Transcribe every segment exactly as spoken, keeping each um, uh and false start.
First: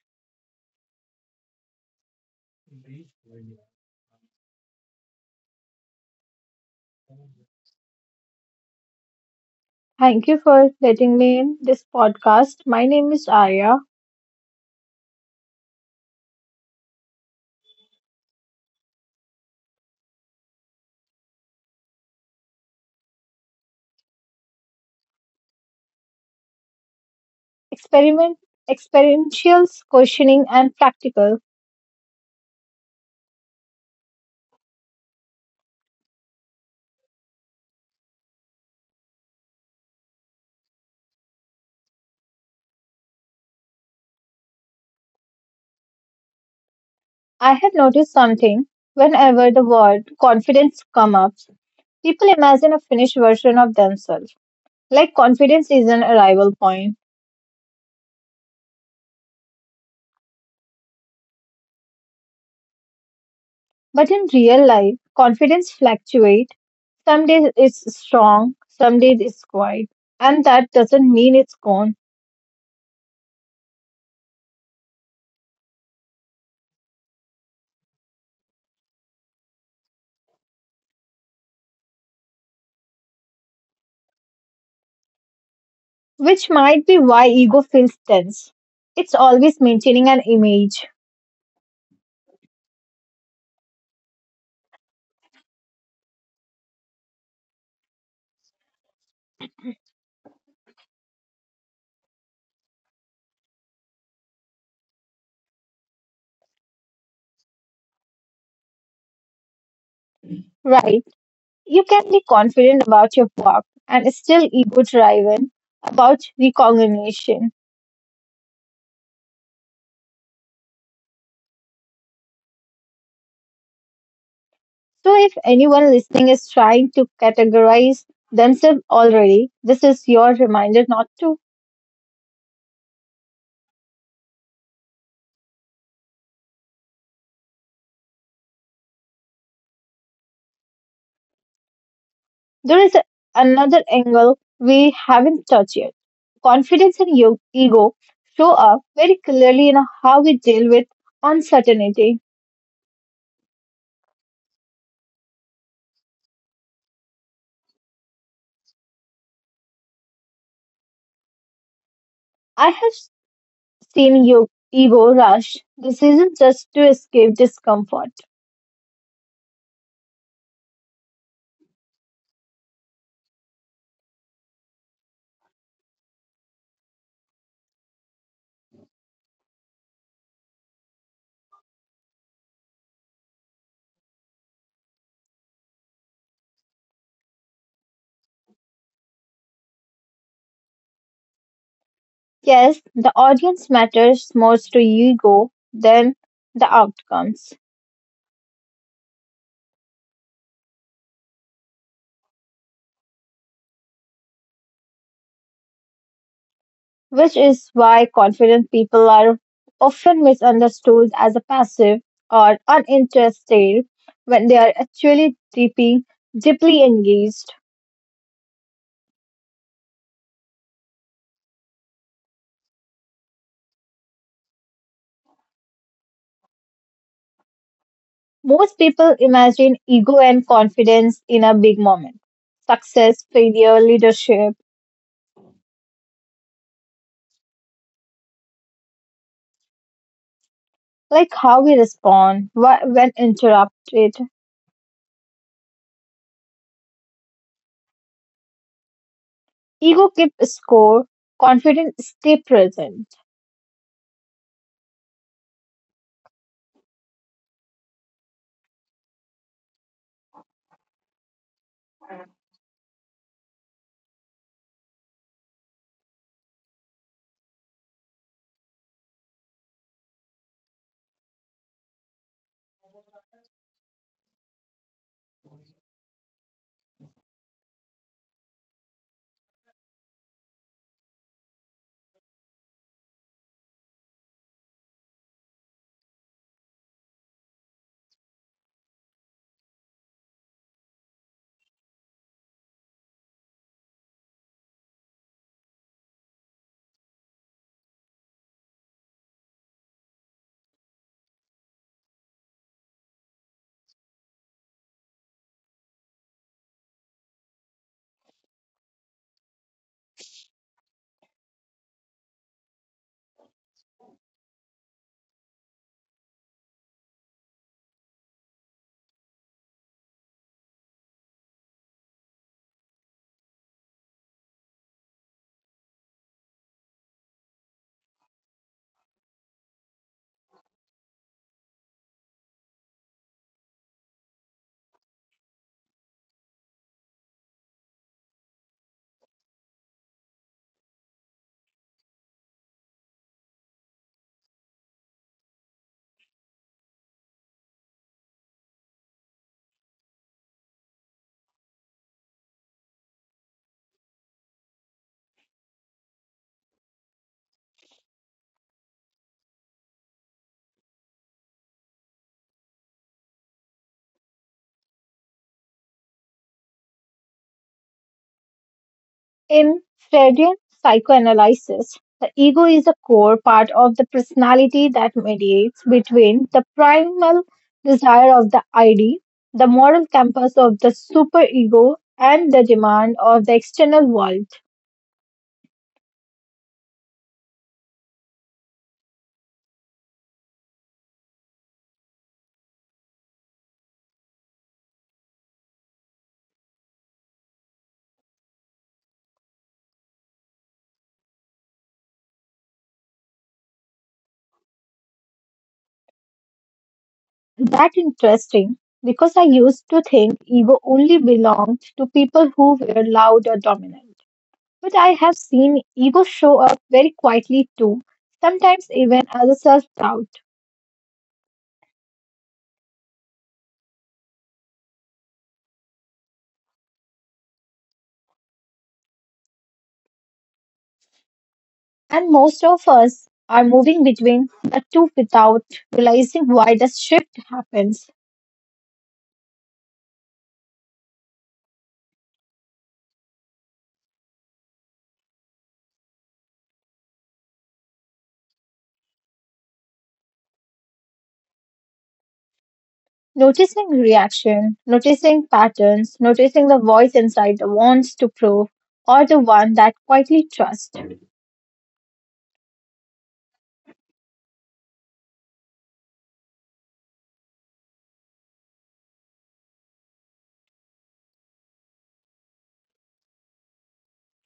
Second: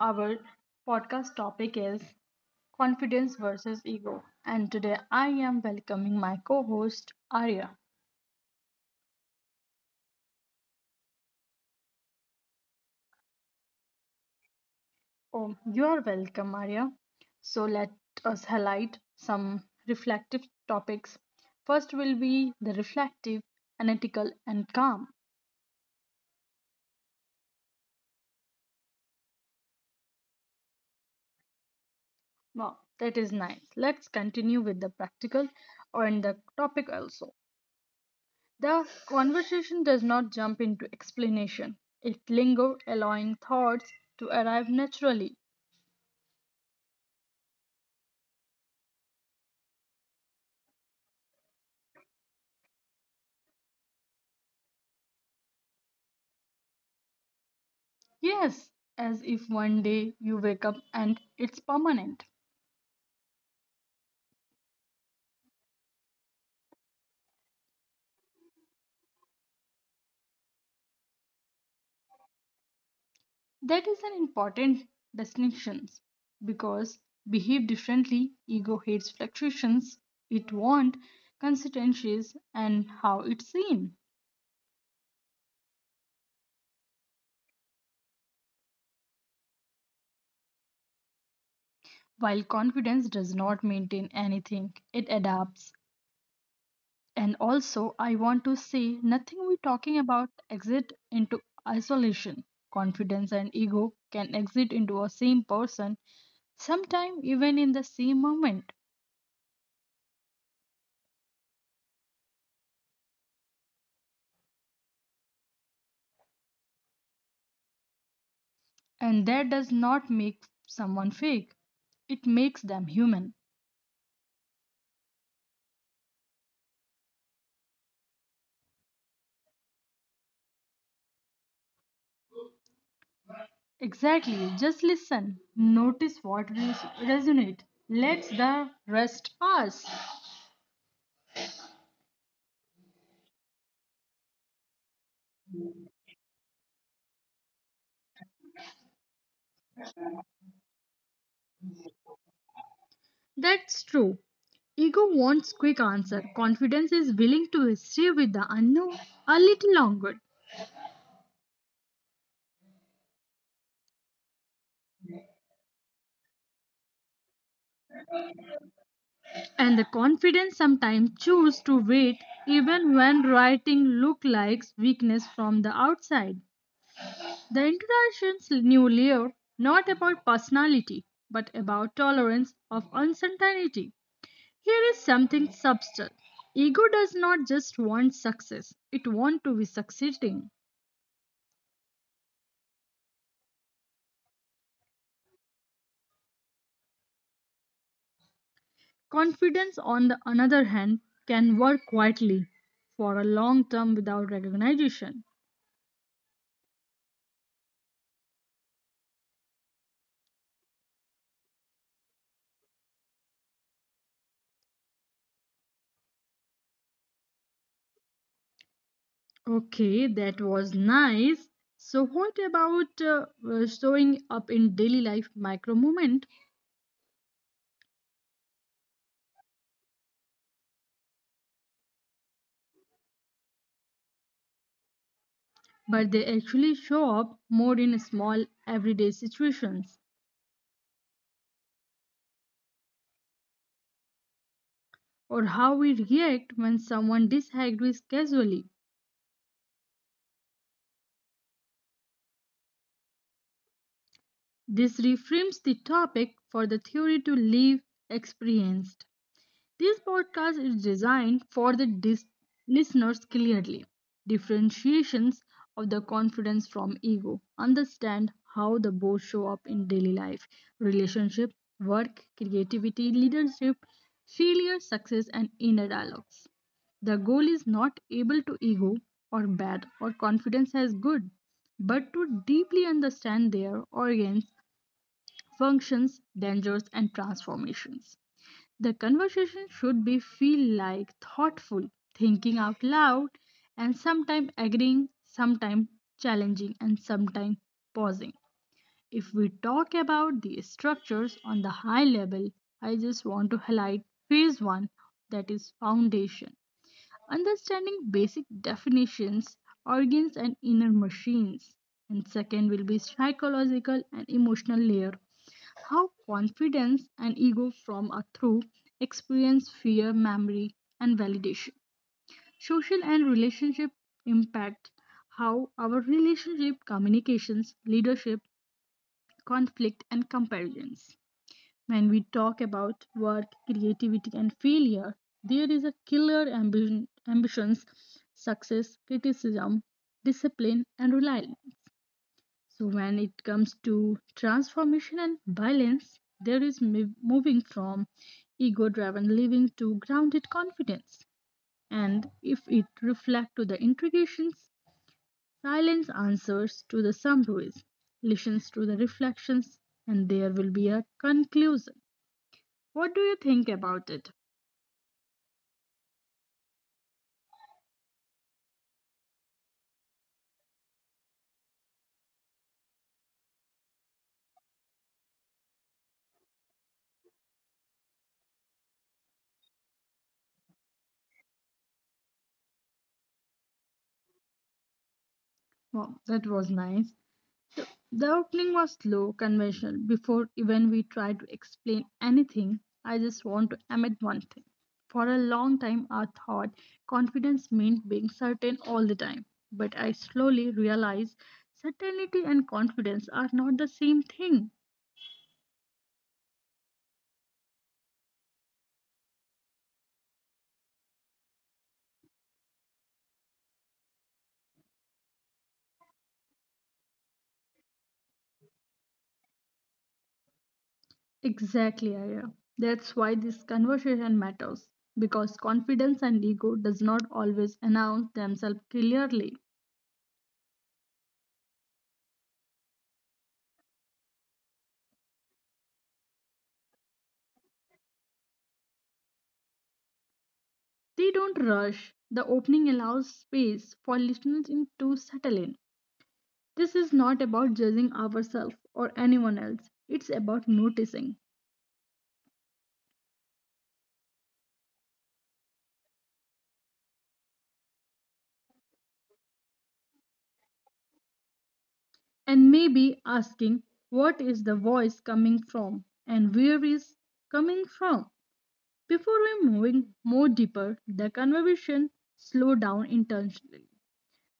our podcast topic is confidence versus ego. And today, I am welcoming my co host Arya. Thank you for letting me in this podcast. My name is Arya. Oh, you are welcome, Arya. So, let us highlight some reflective topics. First will be the reflective, analytical, and calm. Experiment, experientials, questioning, and practical. Wow, that is nice. Let's continue with the practical and the topic also. The conversation does not jump into explanation. It lingers, allowing thoughts to arrive naturally. I had noticed something whenever the word confidence come up. People imagine a finished version of themselves, like confidence is an arrival point. Yes, as if one day you wake up and it's permanent. But in real life, confidence fluctuates. Some days it's strong, some days it's quiet, and that doesn't mean it's gone. That is an important distinction because behave differently, ego hates fluctuations, it wants consistencies and how it's seen. Which might be why ego feels tense. It's always maintaining an image, While confidence does not maintain anything, it adapts. And also, I want to say nothing we talking about exit into isolation. Confidence and ego can exit into a same person, sometime even in the same moment. right? You can be confident about your work and still ego driven about recognition. And that does not make someone fake, it makes them human. So, if anyone listening is trying to categorize themselves already, this is your reminder not to. Exactly, just listen, notice what res- resonates, let the rest us. There is a- another angle we haven't touched yet. Confidence and yo- ego show up very clearly in how we deal with uncertainty. That's true. Ego wants quick answer. Confidence is willing to stay with the unknown a little longer. I have stealing your ego rush. This is just to escape discomfort. And the confidence sometimes choose to wait even when writing look like weakness from the outside. The introduction's new layer not about personality but about tolerance of uncertainty. Here is something subtle. Ego does not just want success, it wants to be succeeding. Yes, the audience matters most to ego than the outcomes. Confidence on the another hand can work quietly for a long term without recognition. Which is why confident people are often misunderstood as a passive or uninterested when they are actually deeply, deeply engaged. Okay, that was nice. So, what about uh, uh, showing up in daily life micro moment, Most people imagine ego and confidence in a big moment success, failure, leadership, but they actually show up more in small everyday situations, like how we respond wh- when interrupted. or how we react when someone disagrees casually? Ego keeps score, confidence stay present. This reframes the topic for the theory to live experienced. This podcast is designed for the dis- listeners clearly. Differentiations of the confidence from ego. Understand how the both show up in daily life, relationship, work, creativity, leadership, failure, success, and inner dialogues. The goal is not able to ego or bad or confidence as good, but to deeply understand their organs, functions, dangers, and transformations. The conversation should be feel like thoughtful, thinking out loud, and sometimes agreeing, sometimes challenging, and sometimes pausing. If we talk about the structures on the high level, I just want to highlight phase one that is foundation. Understanding basic definitions, organs, and inner machines. And second will be psychological and emotional layer how confidence and ego from are through experience, fear, memory, and validation. Social and relationship impact how our relationship, communications, leadership, conflict, and comparisons. When we talk about work, creativity, and failure, there is a killer ambition, ambitions, success, criticism, discipline, and reliance so when it comes to transformation and balance, there is mov- moving from ego-driven living to grounded confidence. And if it reflects to the interrogations, silence answers to the summaries, listens to the reflections, and there will be a conclusion. What do you think about it? In Freudian psychoanalysis, the ego is the core part of the personality that mediates between the primal desire of the I D, the moral compass of the superego, and the demand of the external world. Wow, that was nice. The opening was slow, conventional. Before even we tried to explain anything, I just want to admit one thing. For a long time, I thought confidence meant being certain all the time. But I slowly realized certainty and confidence are not the same thing. That interesting because I used to think ego only belonged to people who were loud or dominant. But I have seen ego show up very quietly too, sometimes even as a self doubt. Exactly, Aya. That's why this conversation matters. Because confidence and ego does not always announce themselves clearly. And most of us are moving between the two without realizing why the shift happens. They don't rush. The opening allows space for listeners in- to settle in. This is not about judging ourselves or anyone else, it's about noticing Noticing reaction, noticing patterns, noticing the voice inside the wants to prove or the one that quietly trusts. and maybe asking what is the voice coming from and where is coming from. Before we moving more deeper, the conversation slow down intentionally.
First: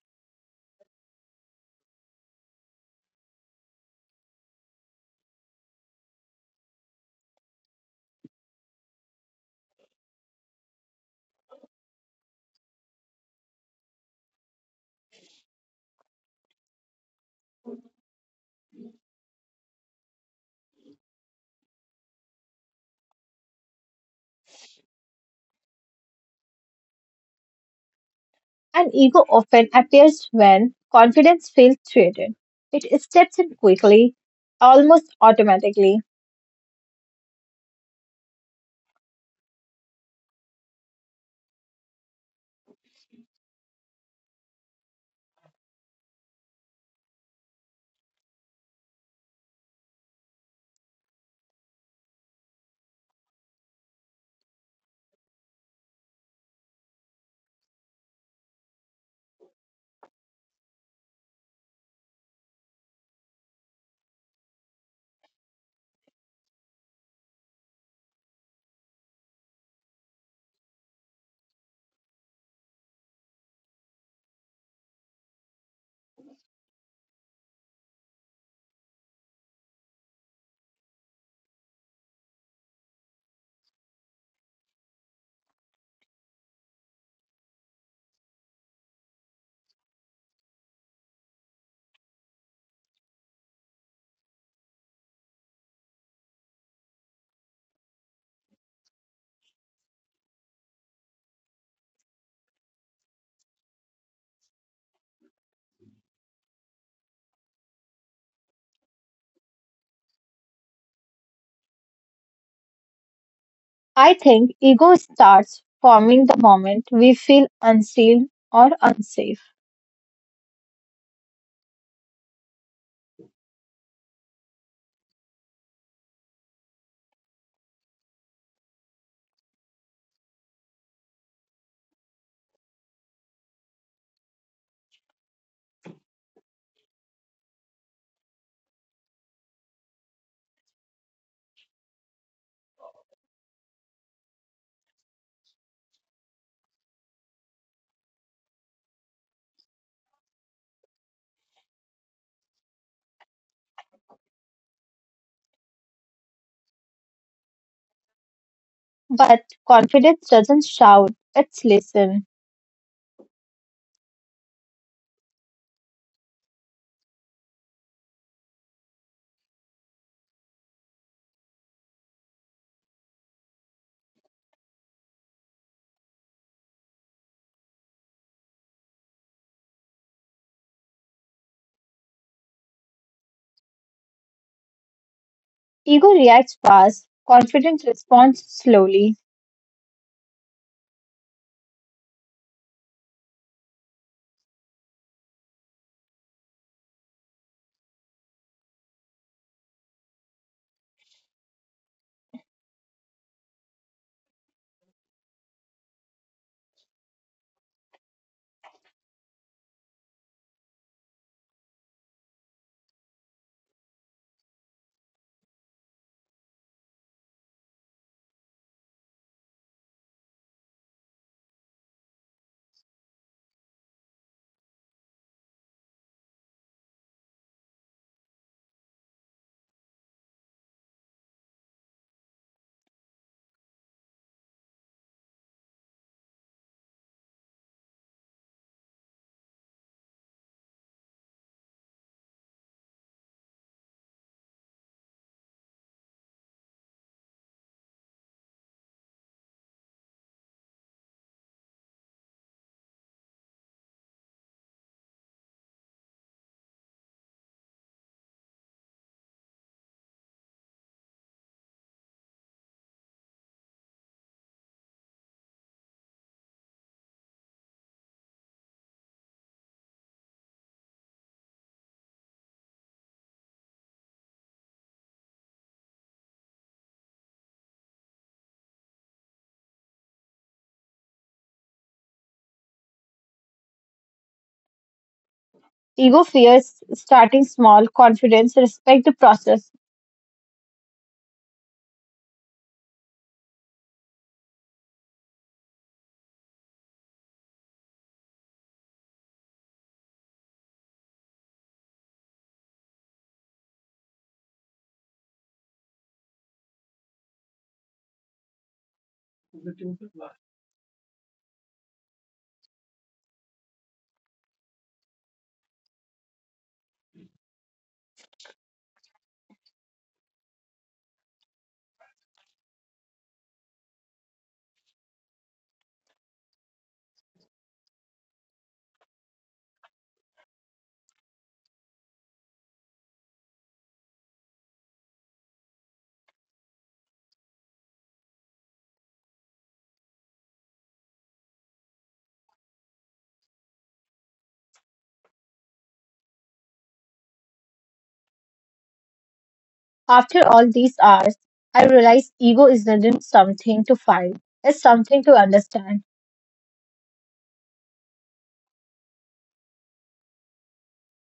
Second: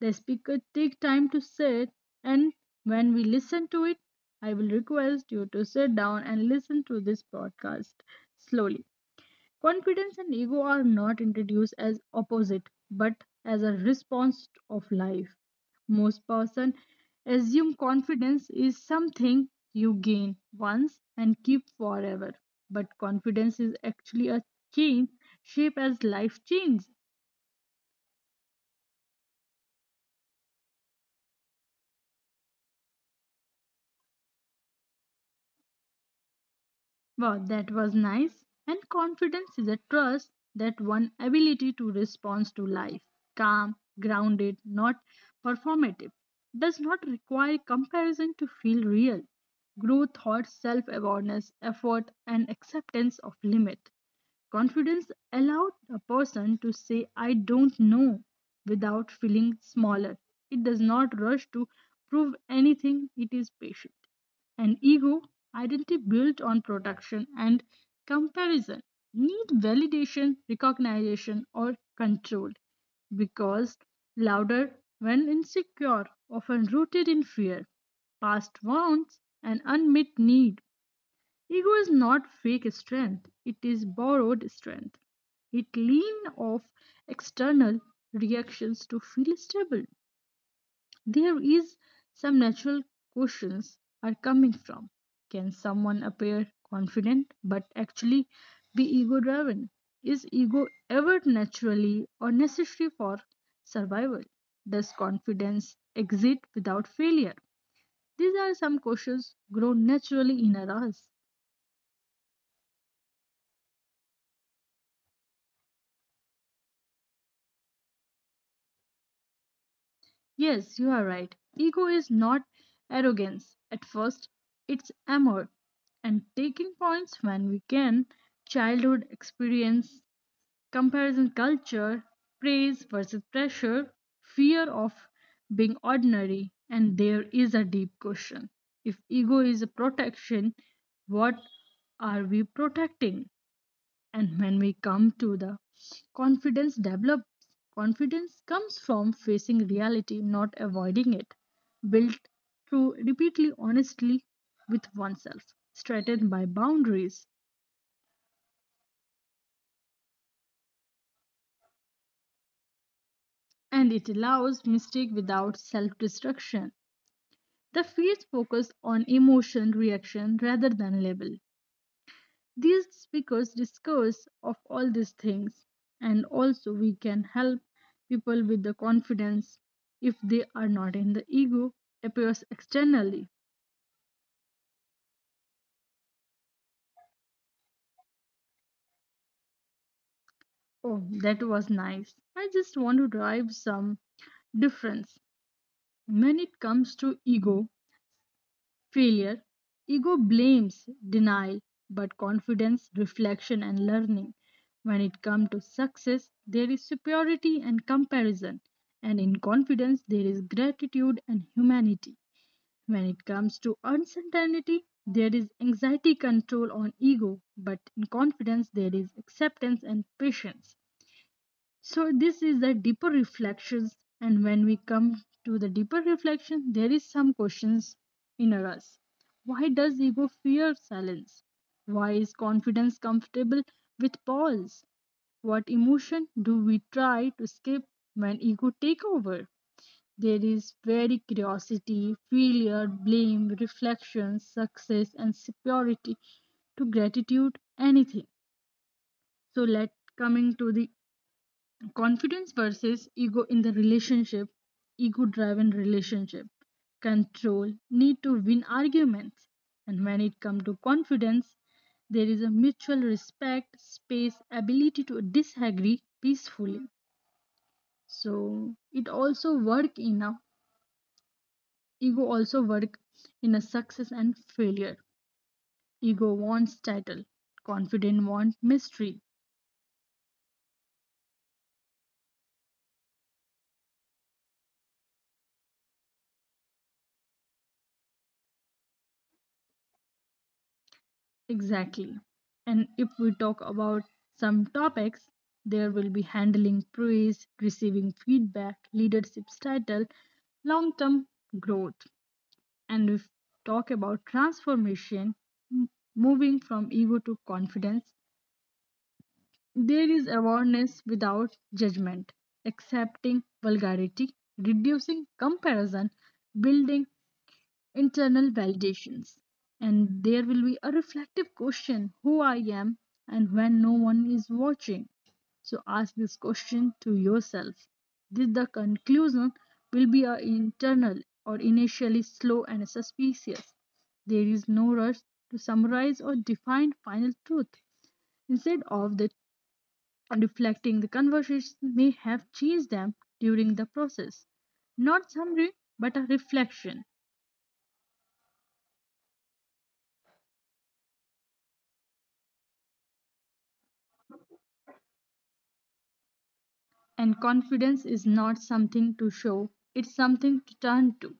The speaker take time to sit and when we listen to it, I will request you to sit down and listen to this podcast slowly. Confidence and ego are not introduced as opposite but as a response of life. Most person assume confidence is something you gain once and keep forever. But confidence is actually a change shape as life changes. And ego often appears when confidence feels threatened. It steps in quickly, almost automatically. Wow, that was nice. And confidence is a trust that one ability to respond to life, calm, grounded, not performative, does not require comparison to feel real. Growth thought self awareness, effort, and acceptance of limit. Confidence allowed a person to say, I don't know, without feeling smaller. It does not rush to prove anything, it is patient. An ego identity built on production and comparison need validation recognition or control because louder when insecure often rooted in fear past wounds and unmet need ego is not fake strength it is borrowed strength it lean off external reactions to feel stable there is some natural questions are coming from can someone appear confident but actually be ego driven is ego ever naturally or necessary for survival does confidence exist without failure these are some questions grown naturally in us I think ego starts forming the moment we feel unseen or unsafe. yes you are right ego is not arrogance at first it's amor and taking points when we can childhood experience. Comparison culture, praise versus pressure, fear of being ordinary, and there is a deep question. If ego is a protection, what are we protecting? And when we come to the confidence develops, confidence comes from facing reality, not avoiding it, built through repeatedly honestly with oneself, strengthened by boundaries, But confidence doesn't shout, it's listen. and it allows mistake without self destruction. The fields focus on emotion reaction rather than label. These speakers discuss of all these things, and also we can help people with the confidence if they are not in the ego appears externally. Ego reacts fast, confidence responds slowly. Oh, that was nice. I just want to drive some difference when it comes to ego failure, ego blames denial, but confidence, reflection, and learning. When it comes to success, there is superiority and comparison, and in confidence, there is gratitude and humanity. When it comes to uncertainty, there is anxiety control on ego, but in confidence, there is acceptance and patience. So this is the deeper reflections, and when we come to the deeper reflection, there is some questions inner us. Why does ego fear silence? Why is confidence comfortable with pause? What emotion do we try to skip when ego take over? There is very curiosity, failure, blame, reflection, success, and superiority to gratitude anything so let coming to the confidence versus ego in the relationship ego driven relationship control need to win arguments and when it comes to confidence there is a mutual respect space ability to disagree peacefully so it also work in a ego also work in a success and failure ego wants title confident want mystery. Ego fears starting small, confidence, respect the process. Exactly. And if we talk about some topics, there will be handling praise, receiving feedback, leadership's title, long term growth. And if talk about transformation, m- moving from ego to confidence, there is awareness without judgment, accepting vulgarity, reducing comparison, building internal validations. And there will be a reflective question who I am and when no one is watching. So ask this question to yourself. This the conclusion will be a internal or initially slow and suspicious. There is no rush to summarize or define final truth. Instead of that reflecting the conversation may have changed them during the process. Not summary but a reflection. After all these hours, I realized ego isn't something to fight, it's something to understand. And confidence is not something to show, it's something to turn to.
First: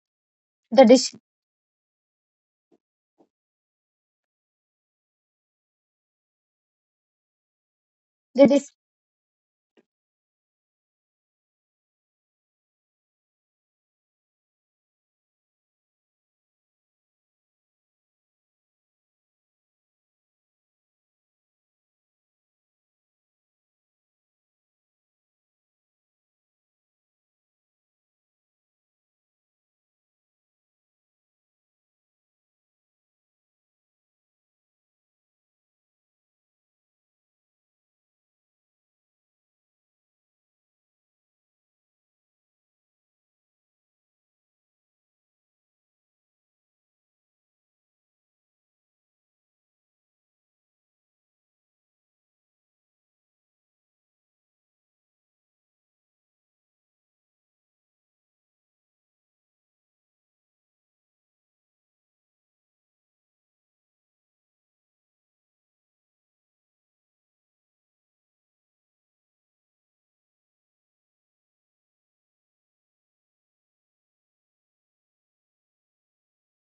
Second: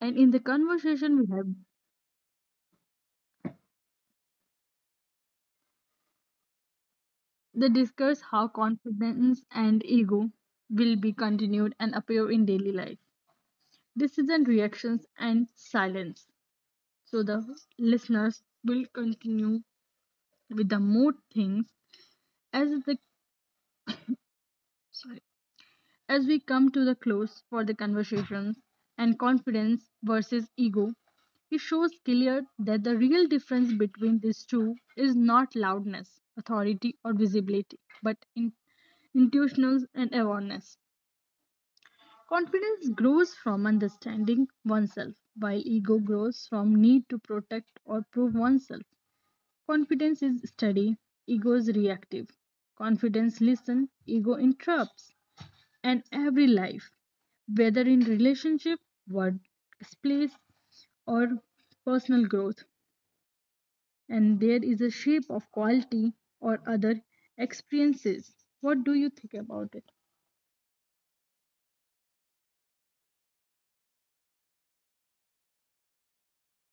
And in the The dish, conversation we have, they discuss how the dis- confidence and ego will be continued and appear in daily life. Decision reactions and silence. So the listeners will continue with the more things as the sorry. As we come to the close for the conversations and confidence versus ego, it shows clear that the real difference between these two is not loudness, authority, or visibility, but in intuitions and awareness. Confidence grows from understanding oneself, while ego grows from need to protect or prove oneself. Confidence is steady, ego is reactive. Confidence listens, ego interrupts and every life, whether in relationship, workplace, or personal growth. And there is a shape of quality or other experiences. What do you think about it?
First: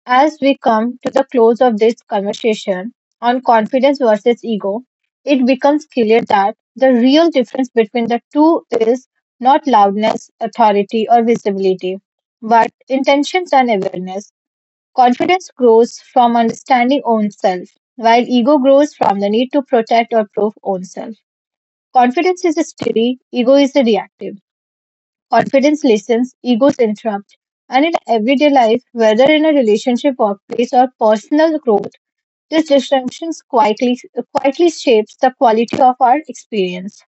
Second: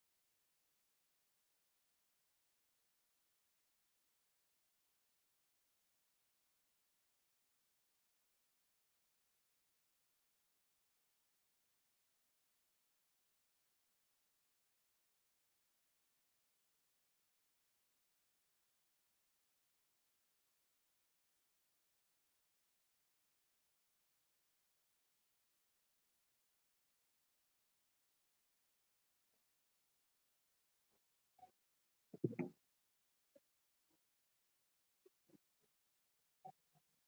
As we come to the close of this conversation on confidence versus ego, it becomes clear that the real difference between the two is not loudness, authority, or visibility, but intentions and awareness. Confidence grows from understanding own self, while ego grows from the need to protect or prove own self. Confidence is steady, ego is reactive. Confidence listens, egos interrupt. And in everyday life, whether in a relationship, workplace, or personal growth, these distinctions quietly, quietly shapes the quality of our experience.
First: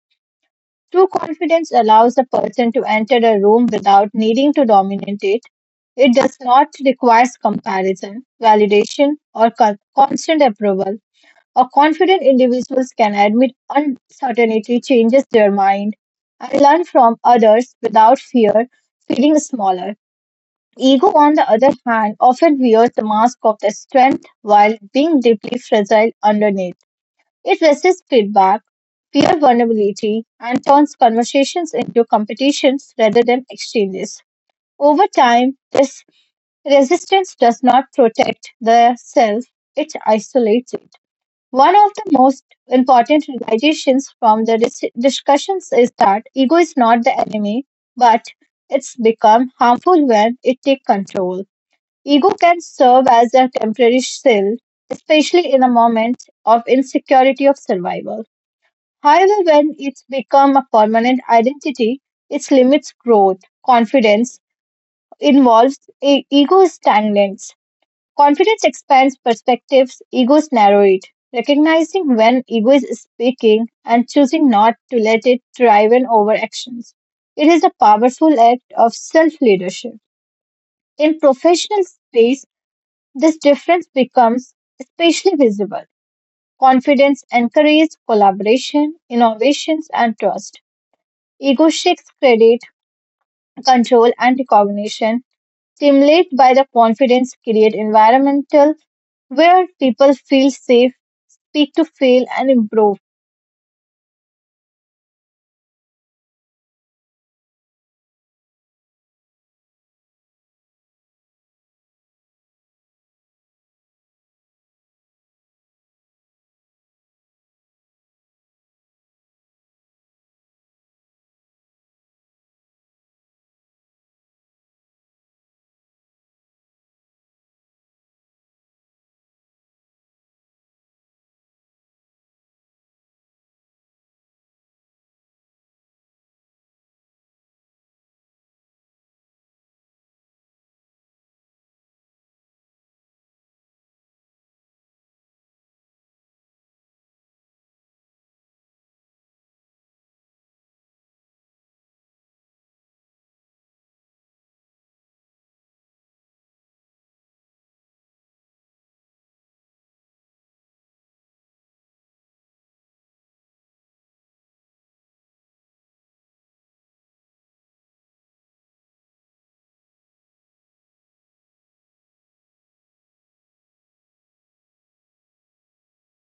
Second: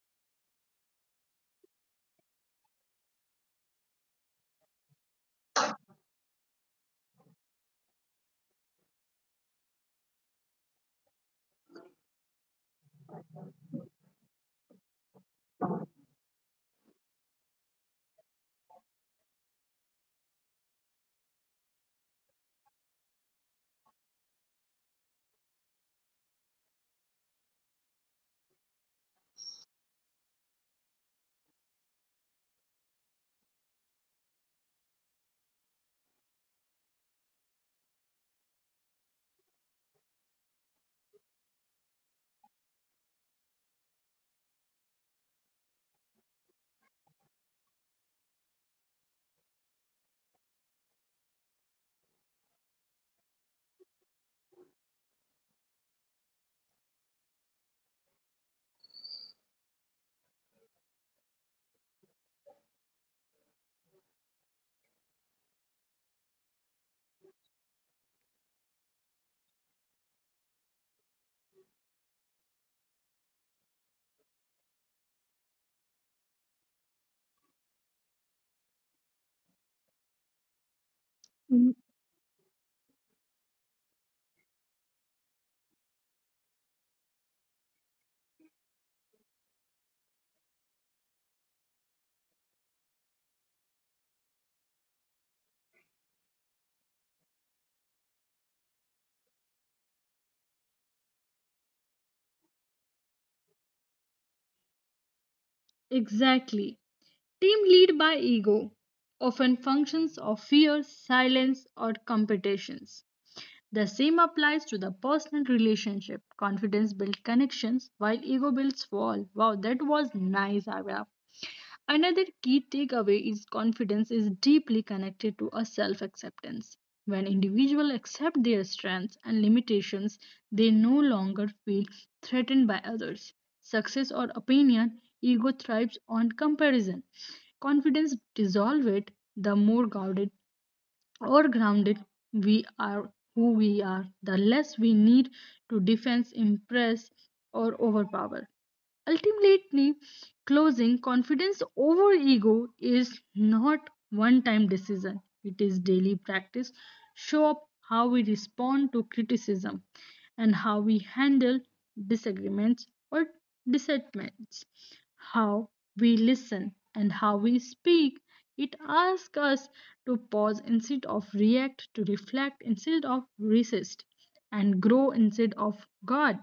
True confidence allows a person to enter a room without needing to dominate it. It does not require comparison, validation, or con- constant approval. A confident individuals can admit uncertainty, changes their mind, and learn from others without fear, feeling smaller. Ego, on the other hand, often wears the mask of the strength while being deeply fragile underneath. It resists feedback, fear vulnerability, and turns conversations into competitions rather than exchanges. Over time, this resistance does not protect the self, it isolates it. One of the most important realizations from the dis- discussions is that ego is not the enemy, but it's become harmful when it takes control. Ego can serve as a temporary shield, especially in a moment of insecurity of survival. However, when it's become a permanent identity, its limits growth. Confidence involves e- ego stagnates. Confidence expands perspectives, egos narrow it. Recognizing when ego is speaking and choosing not to let it drive in over actions. It is a powerful act of self leadership. In Mm. professional space, this difference becomes especially visible. Confidence encourages collaboration, innovations, and trust. Ego seeks credit, control, and recognition, stimulated by the confidence create environmental where people feel safe, speak to fail, and improve. Exactly. Team lead by ego often functions of fear, silence, or competitions. The same applies to the personal relationship. Confidence builds connections while ego builds wall. Wow, that was nice, Abra. Another key takeaway is confidence is deeply connected to a self acceptance. When individuals accept their strengths and limitations, they no longer feel threatened by others. Success or opinion, ego thrives on comparison. Confidence dissolves it, the more guarded or grounded we are who we are, the less we need to defense, impress, or overpower. Ultimately, closing confidence over ego is not one time decision, it is daily practice. Show up how we respond to criticism and how we handle disagreements or dissentments, how we listen and how we speak. It asks us to pause instead of react, to reflect instead of resist, and grow instead of guard.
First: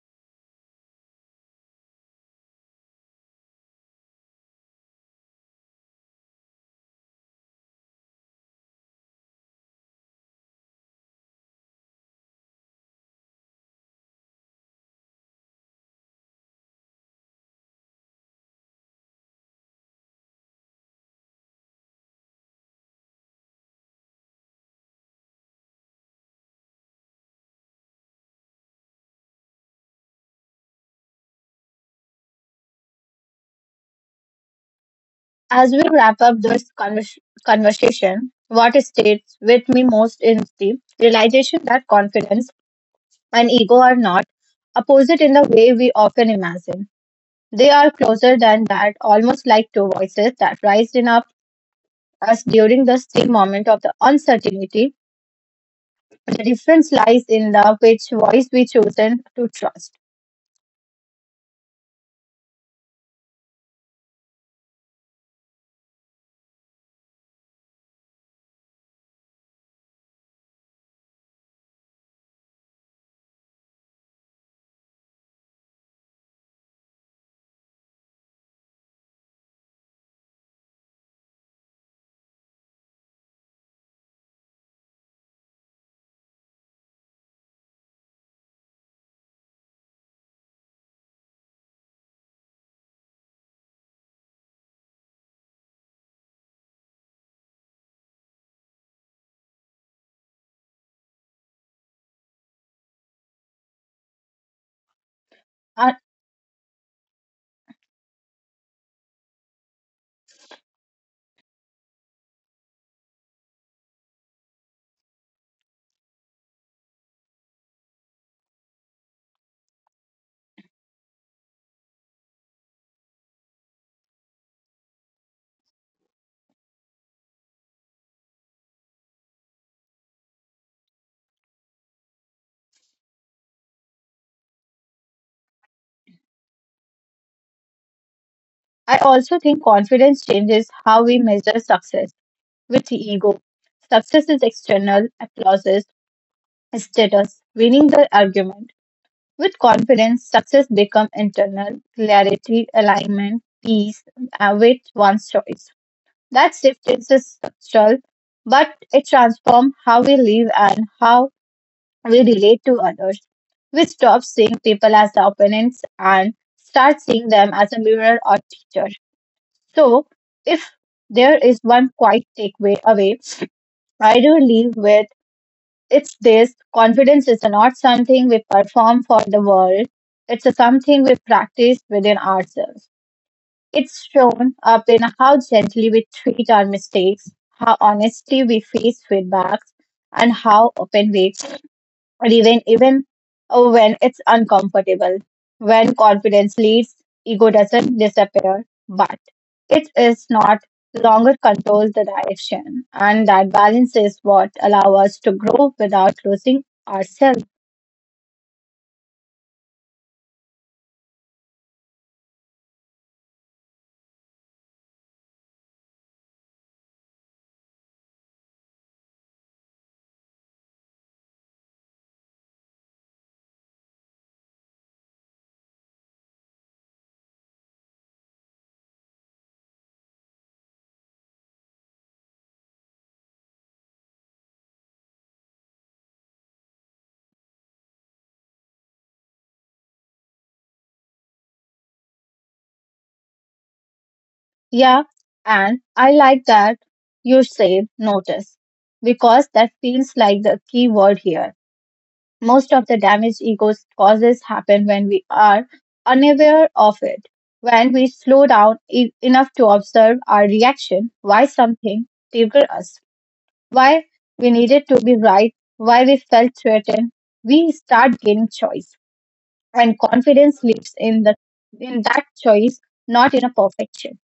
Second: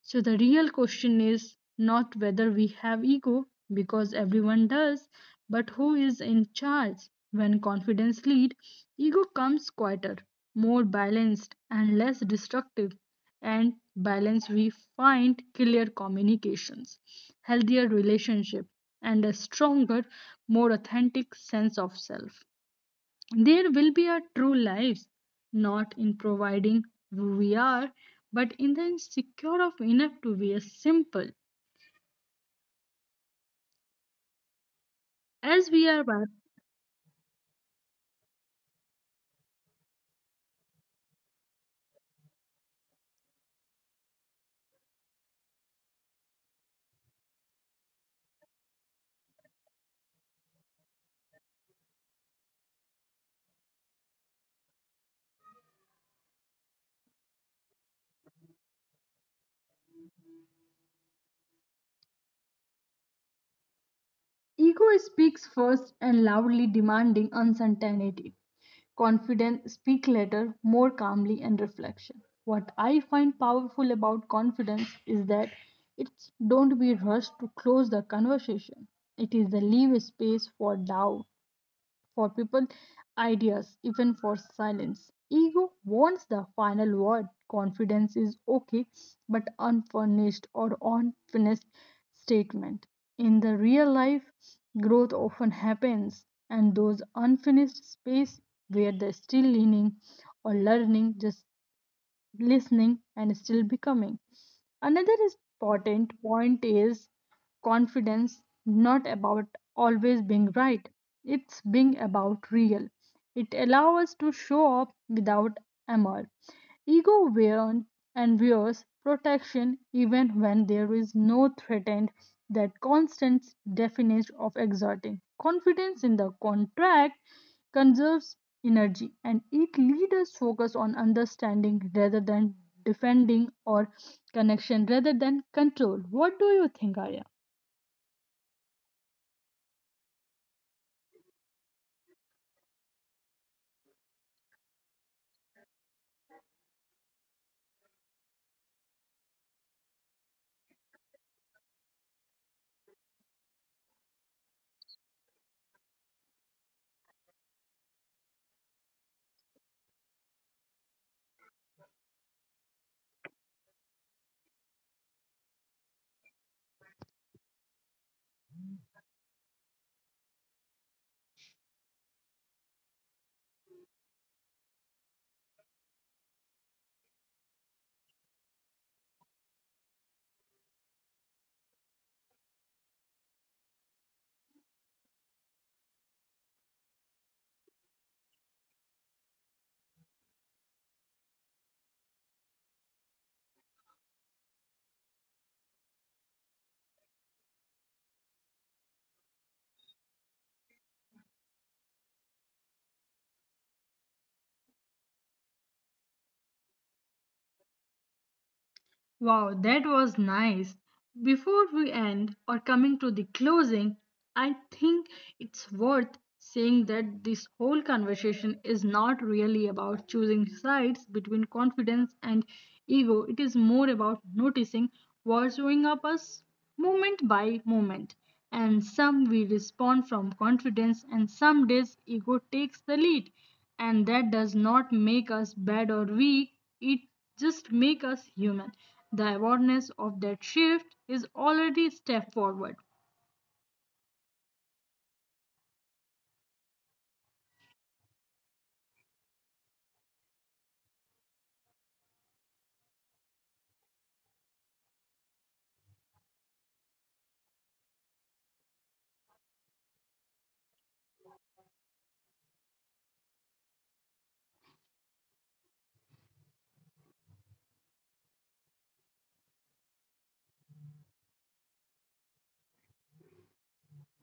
So the real question is not whether we have ego, because everyone does, but who is in charge. When confidence leads, ego comes quieter, more balanced and less destructive. And balance we find clear communications, healthier relationship, and a stronger, more authentic sense of self. There will be a true lives, not in providing who we are, but in the secure of enough to be as simple As as we we are. wrap But up this convers- conversation, what states with me most is the realization that confidence and ego are not opposite in the way we often imagine. They are closer than that, almost like two voices that rise in up us during the same moment of the uncertainty. The difference lies in the which voice we chosen to trust. ego speaks first and loudly demanding uncertainty. Confidence speak later, more calmly and reflection. What I find powerful about confidence is that it don't be rushed to close the conversation. It is the leave space for doubt for people, ideas, even for silence. Ego wants the final word. Confidence is okay, but unfurnished or unfinished statement. In the real life, growth often happens, and those unfinished space where the still leaning or learning just listening, and still becoming. Another I important point is confidence not about always being right, it's being about real. It allows us to show up without armor. Ego wears and wears protection even when there is no threatened. That constant definition of exerting confidence in the contract conserves energy, and it leads us focus on understanding rather than defending, or connection rather than control. What do you think, Arya? I also think confidence changes how we measure success with the ego. Success is external, applauses, status, winning the argument. With confidence, success becomes internal, clarity, alignment, peace uh, with one's choice. That shift is structural, but it transforms how we live and how we relate to others. We stop seeing people as the opponents and start seeing them as a mirror or teacher. So, if there is one quiet takeaway away, I do leave with it's this confidence is not something we perform for the world, it's a something we practice within ourselves. It's shown up in how gently we treat our mistakes, how honestly we face feedbacks, and how open we even even uh, when it's uncomfortable. When confidence leads, ego doesn't disappear, but it is not longer controls the direction, and that balance is what allow us to grow without losing ourselves. Wow, that was nice. Before we end or coming to the closing, I think it's worth saying that this whole conversation is not really about choosing sides between confidence and ego. It is more about noticing what's showing up us moment by moment. And some we respond from confidence, and some days ego takes the lead. And that does not make us bad or weak, it just makes us human. The awareness of that shift is already a step forward. Yeah, and I like that you say notice because that feels like the key word here. Most of the damage egos causes happen when we are unaware of it. When we slow down e- enough to observe our reaction, why something triggered us, why we needed to be right, why we felt threatened, we start gaining choice. And confidence lives in the in that choice, not in a perfection.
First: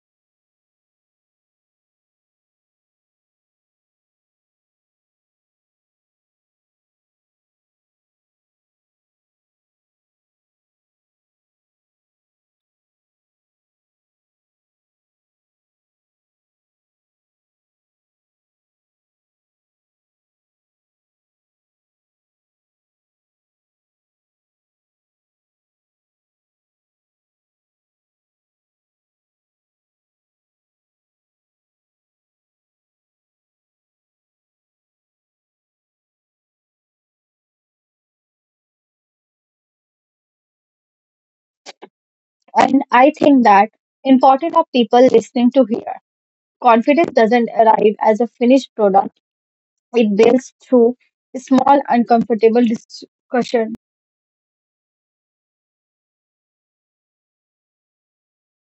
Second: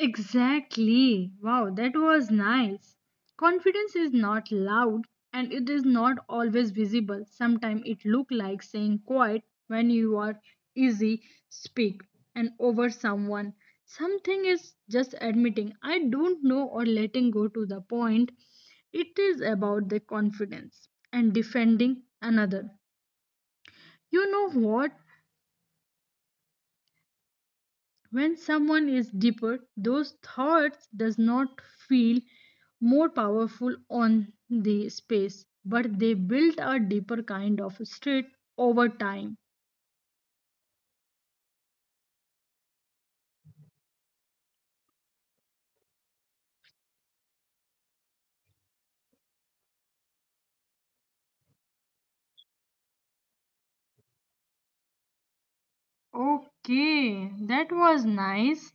Exactly. Wow, that was nice. Confidence is not loud and it is not always visible. Sometimes it look like saying quiet when you are easy speak and over someone. Something is just admitting I don't know or letting go to the point. It is about the confidence and defending another. You know what? When someone is deeper, those thoughts does not feel more powerful on the space, but they build a deeper kind of state over time. And I think that important of people listening to hear. Confidence doesn't arrive as a finished product. It builds through small, uncomfortable discussion. Okay, that was nice.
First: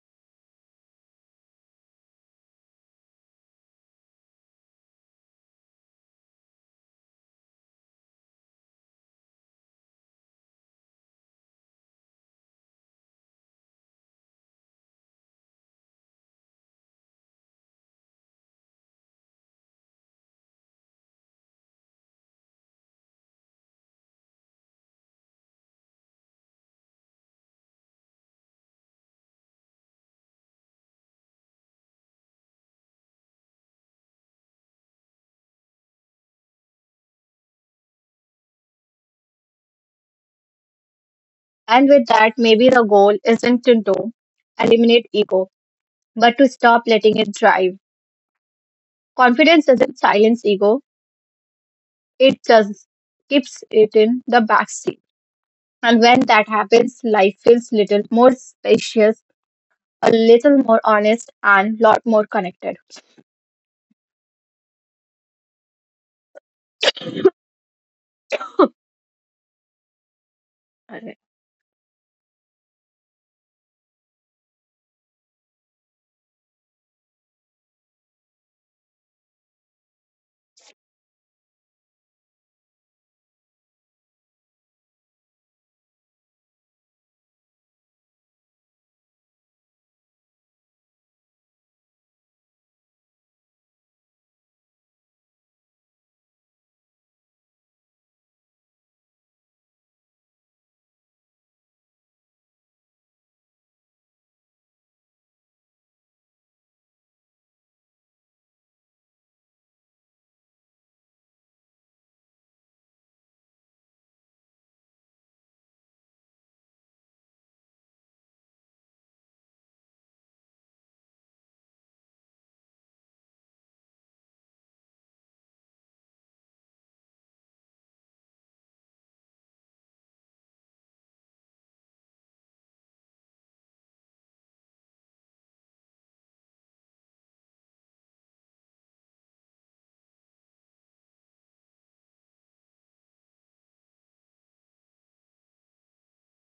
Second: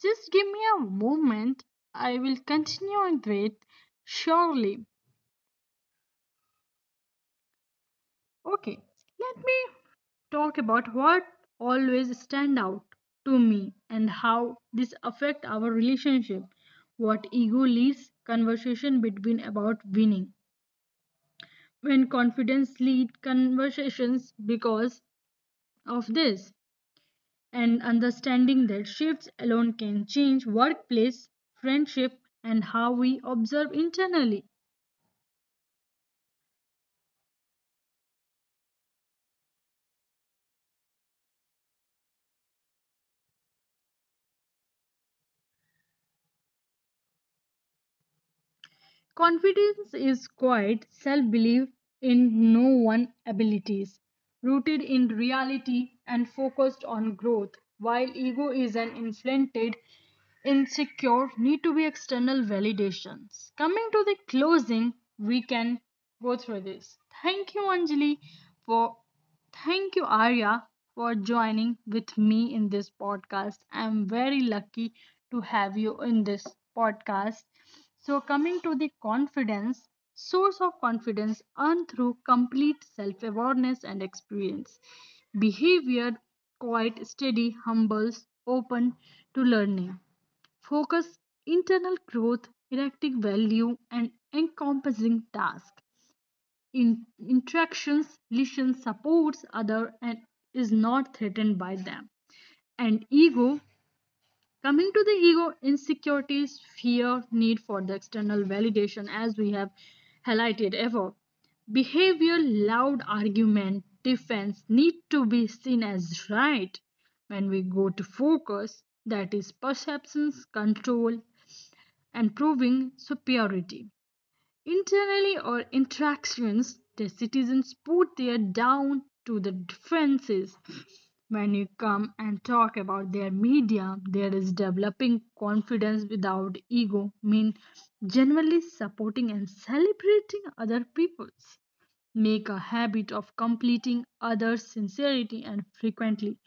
Just give me a moment. I will continue on it surely. Okay, let me talk about what always stand out to me and how this affect our relationship. What ego leads conversation between about winning. When confidence lead conversations because of this and understanding that shifts alone can change workplace, friendship and how we observe internally. And with that, maybe the goal isn't to know, eliminate ego, but to stop letting it drive. Confidence Confidence doesn't is silence ego, quiet self belief it in no just one keeps it abilities, in the rooted backseat. in reality And when and that focused happens, on life growth, feels little while more ego is an spacious, inflated, a little more honest, insecure need to and be lot more external connected. validations. Coming to the closing, we can go through this. Thank you, Anjali, for. Thank you, Arya, for joining with me in this podcast. I'm very lucky to have you in this podcast. So, coming to the confidence, source of confidence earned through complete self awareness and experience. Behavior quite steady, humbles, open to learning. Focus internal growth, erecting value, and encompassing task in- interactions, listens, supports other and is not threatened by them. And ego, coming to the ego, insecurities, fear, need for the external validation as we have highlighted ever. Behavior, loud argument, defense need to be seen as right. When we go to focus, that is perceptions, control, and proving superiority. Internally or interactions, the citizens put their down to the differences. When you come and talk about their media, there is developing confidence without ego, mean generally supporting and celebrating other people's. Make a habit of completing others' sincerity and frequently.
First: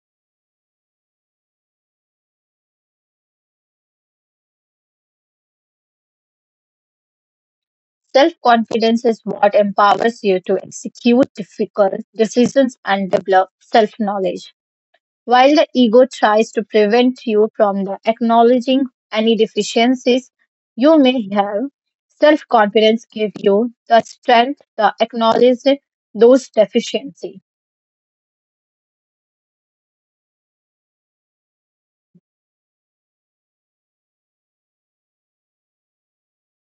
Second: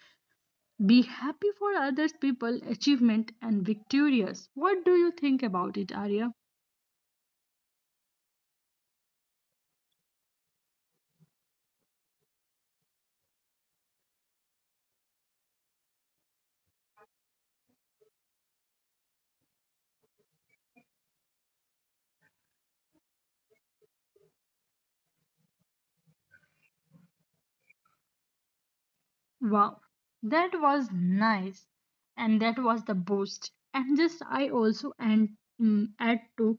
Be happy for others' people, achievement and victorious. What do you think about it, Arya? Self confidence is what empowers you to execute difficult decisions and develop self knowledge. While the ego tries to prevent you from the acknowledging any deficiencies you may have, self confidence gives you the strength to acknowledge those deficiencies. Wow, that was nice, and that was the boost. And just I also and mm, add to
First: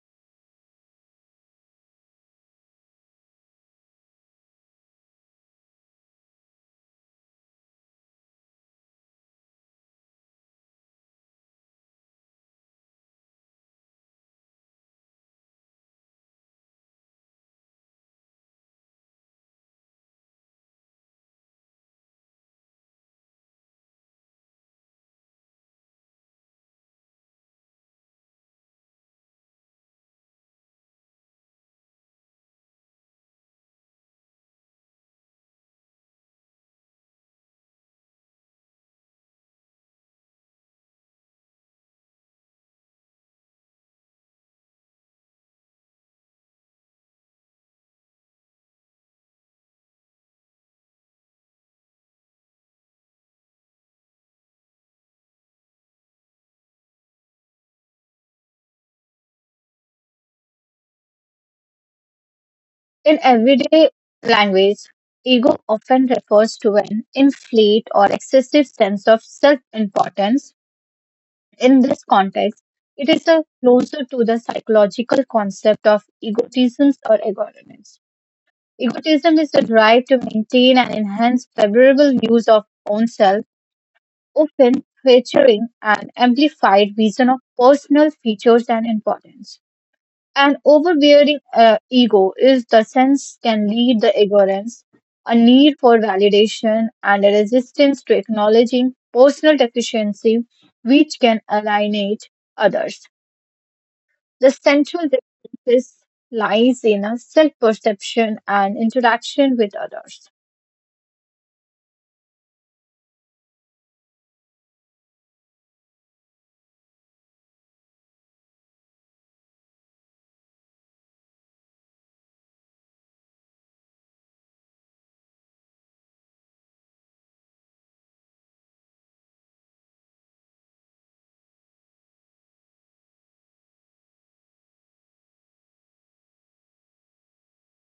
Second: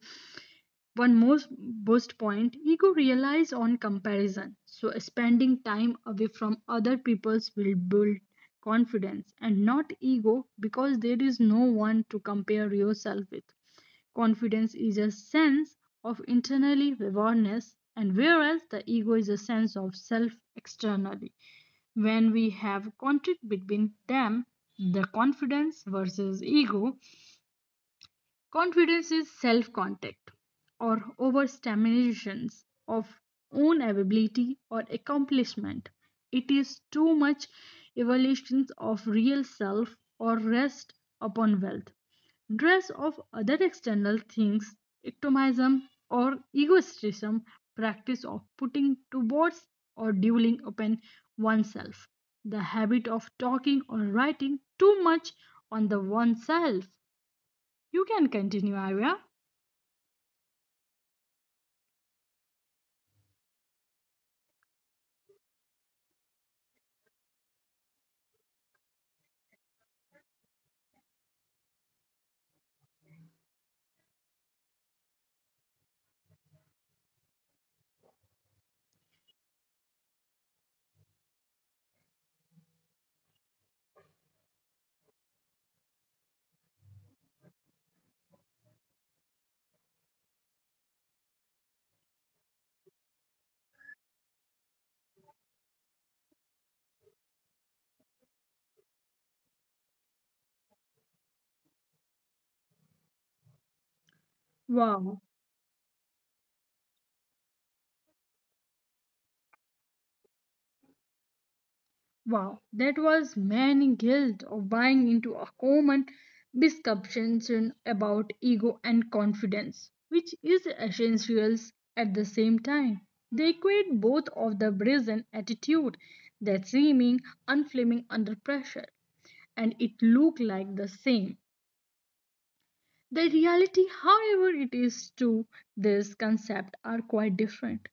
one more boost point. Ego relies on comparison, so spending time away from other people's will build confidence and not ego because there is no one to compare yourself with. Confidence is a sense of internally awareness, and whereas the ego is a sense of self externally, when we have conflict between them, the confidence versus ego, confidence is self contact or overstimulations of own ability or accomplishment. It is too much evaluations of real self or rest upon wealth, dress of other external things, ectomism or egoistism, practice of putting to words or dwelling upon oneself, the habit of talking or writing too much on the oneself. You can continue, Arya. In everyday language, ego often refers to an inflate or excessive sense of self importance. In this context, it is the closer to the psychological concept of egotism or egotisms. Egotism is the drive to maintain and enhance favorable views of oneself, often featuring an amplified vision of personal features and importance. An overbearing uh, ego is the sense can lead the ignorance, a need for validation, and a resistance to acknowledging personal deficiency, which can alienate others. The central Wow. difference lies in our self perception and interaction with others. Wow, that was man guilt of buying into a common misconception about ego and confidence, which is essentials at the same time. They equate both of the brazen attitude that seeming unflaming under pressure, and it looked like the same. The reality, however, it is to this concept are quite different.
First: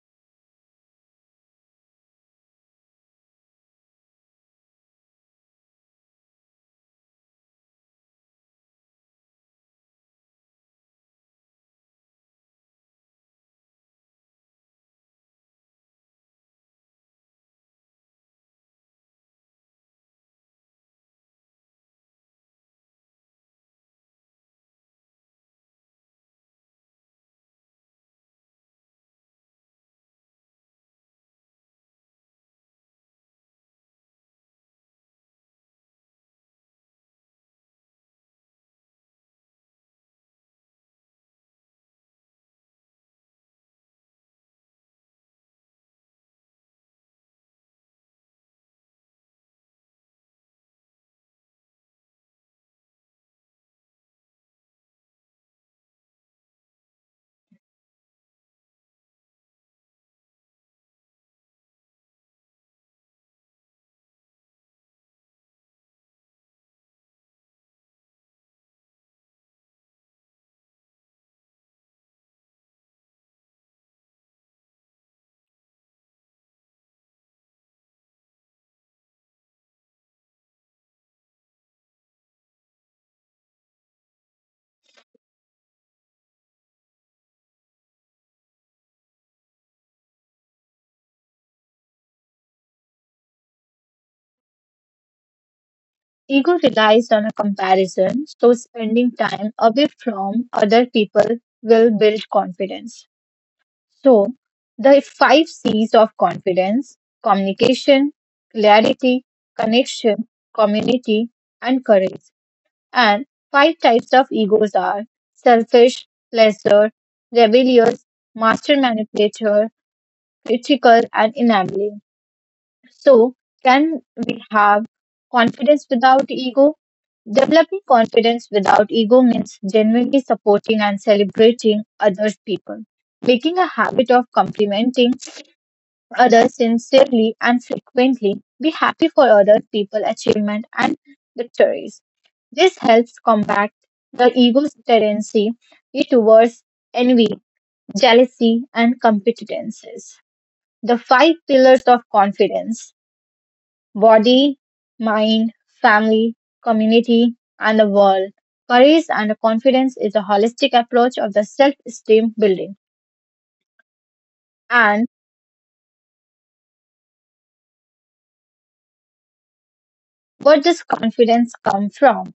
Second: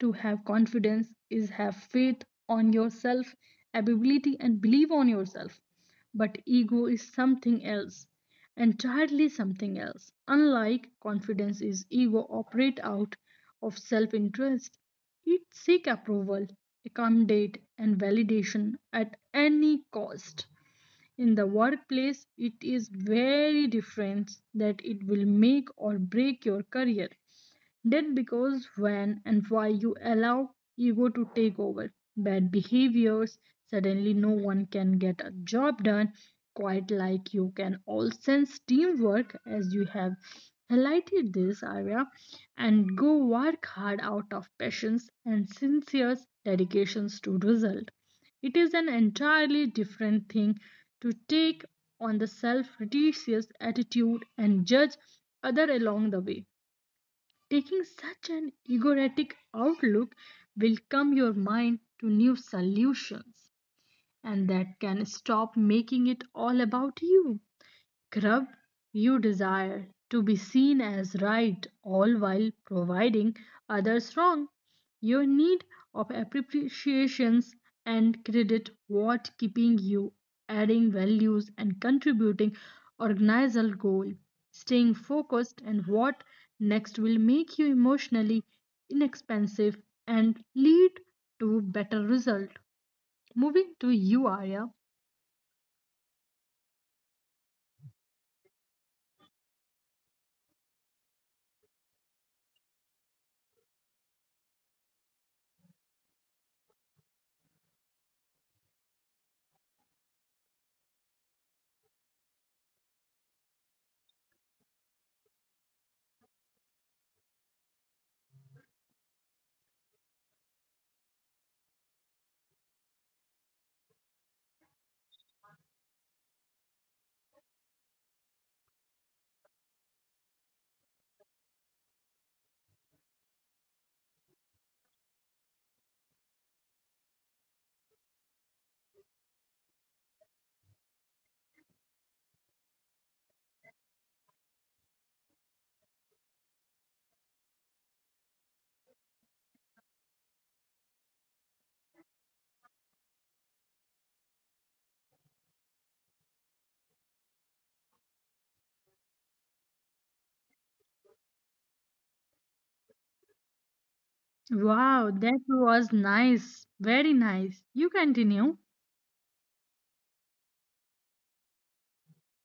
To have confidence is have faith on yourself, ability, and believe on yourself. But ego is something else, entirely something else. Unlike confidence is ego operate out of self-interest. It seek approval, accommodate, and validation at any cost. In the workplace it is very different, that it will make or break your career did because when and why you allow ego to take over. Bad behaviors, suddenly no one can get a job done, quite like you can all sense teamwork as you have highlighted this area and go work hard out of passions and sincere dedications to result. It is an entirely different thing to take on the self-righteous attitude and judge other along the way. Taking such an egoistic outlook will come your mind to new solutions, and that can stop making it all about you. Grub, you desire to be seen as right all while providing others wrong. Your need of appreciations and credit what keeping you adding values and contributing organizational goal, staying focused and what next will make you emotionally inexpensive and lead to better result. Moving to you, Arya. Ego relies on a comparison, so spending time away from other people will build confidence. So, the five C's of confidence communication, clarity, connection, community, and courage. And five types of egos are selfish, pleasure, rebellious, master manipulator, critical and enabling. So, can we have confidence without ego? Developing confidence without ego means genuinely supporting and celebrating other people. Making a habit of complimenting others sincerely and frequently. Be happy for other people's achievement and victories. This helps combat the ego's tendency towards envy, jealousy, and competences. The five pillars of confidence body, mind, family, community, and the world. Courage and confidence is a holistic approach of the self esteem building. Wow, And that was nice. Very nice. You continue. where does confidence come from?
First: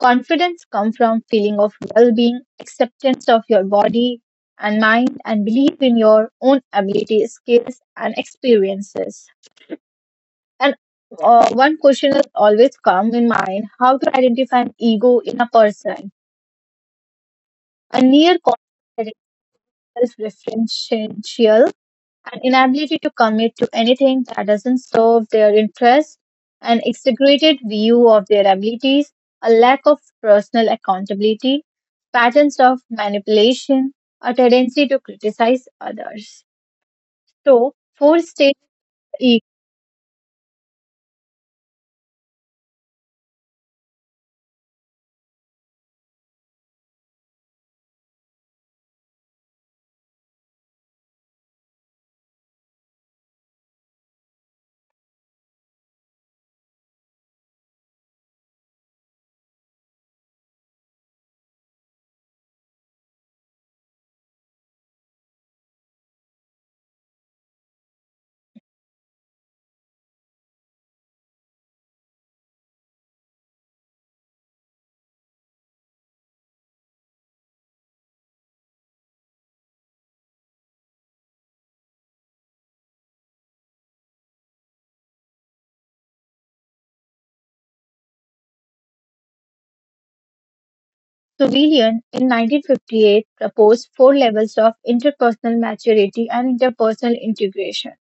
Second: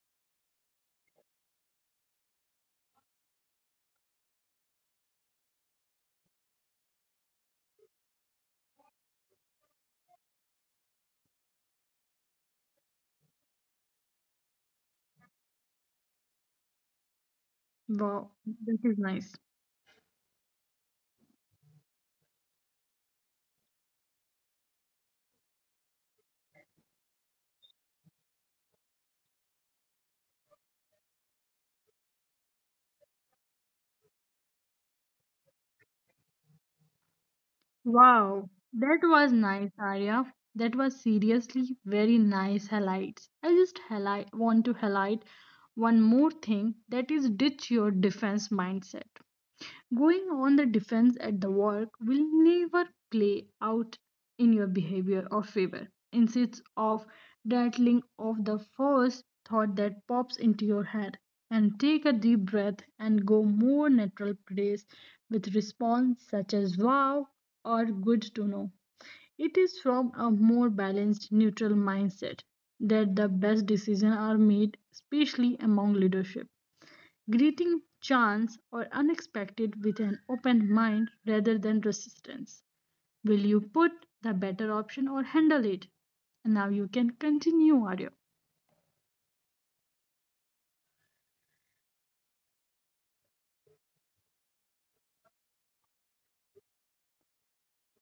Confidence comes from feeling of well-being, acceptance of your body and mind, and belief in your own ability, skills, and experiences. And uh, one question is always come in mind: how to identify an ego in a person? A Wow, near that is constant nice. self-referential and inability to commit to anything that doesn't serve their interests, an exaggerated view of their abilities, a lack of personal accountability, patterns of manipulation, a tendency to criticize others. So, four Wow, states that was each nice, Arya. That was seriously very nice highlights. I just highlight, want to highlight one more thing that is ditch your defense mindset. Going on the defense at the work will never play out in your behavior or favor. Instead of rattling off the first thought that pops into your head, and take a deep breath and go more natural praise with response such as wow or good to know. It is from a more balanced, neutral mindset that the best decisions are made, especially among leadership greeting chance or unexpected with an open mind rather than resistance. Will you put the better option or handle it? And now you can continue, Arya. civilian in nineteen fifty-eight proposed four levels of interpersonal maturity and interpersonal integration.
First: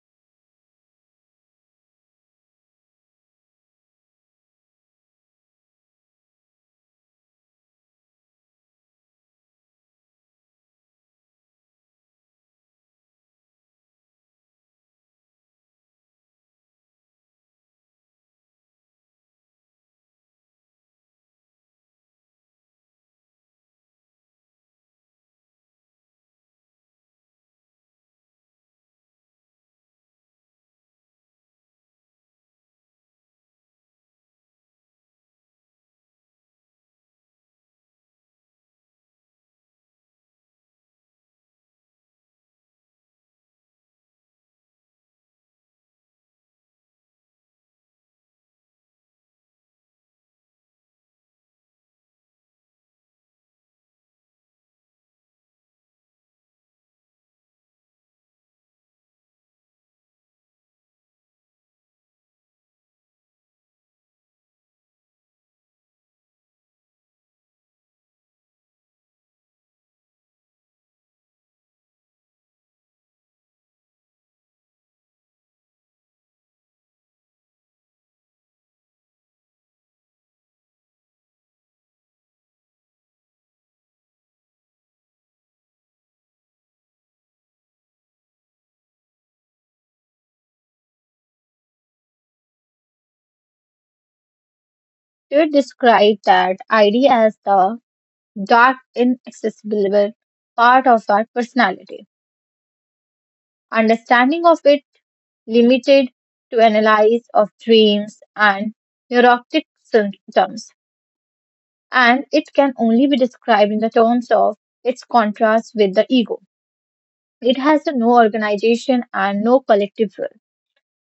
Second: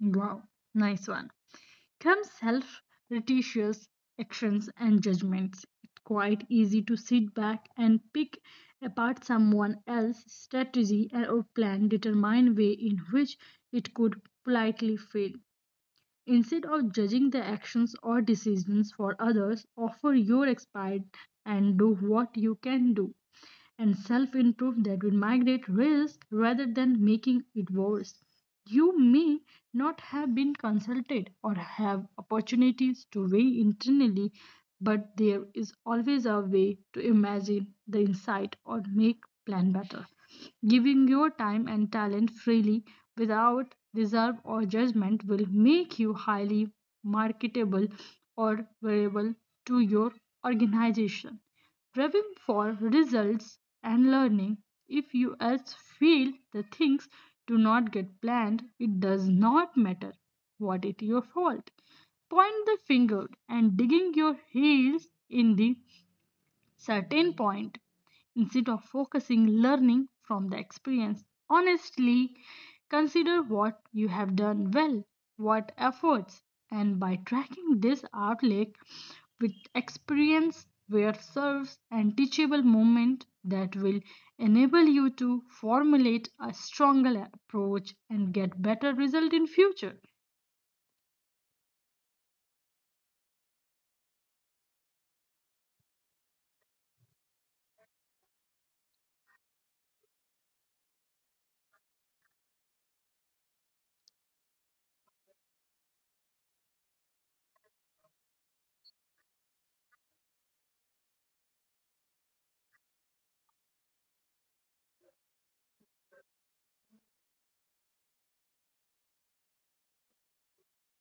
Wow, nice one. Come self retitious actions and judgments. It's quite easy to sit back and pick apart someone else's strategy or plan, determine way in which it could politely fail. Instead of judging the actions or decisions for others, offer your expertise and do what you can do and self improve that will migrate risk rather than making it worse. You may not have been consulted or have opportunities to weigh internally, but there is always a way to imagine the insight or make plan better. Giving your time and talent freely without reserve or judgment will make you highly marketable or valuable to your organization, driving for results and learning. If you else feel the things do not get planned, it does not matter what is your fault. Point the finger and digging your heels in the certain point instead of focusing learning from the experience. Honestly, consider what you have done well, what efforts, and by tracking this outlet with experience where serves and teachable moment that will enable you to formulate a stronger approach and get better result in future. They described that idea as the dark, inaccessible part of our personality. Understanding of it limited to analysis of dreams and neurotic symptoms, and it can only be described in the terms of its contrast with the ego. It has no organization and no collective will.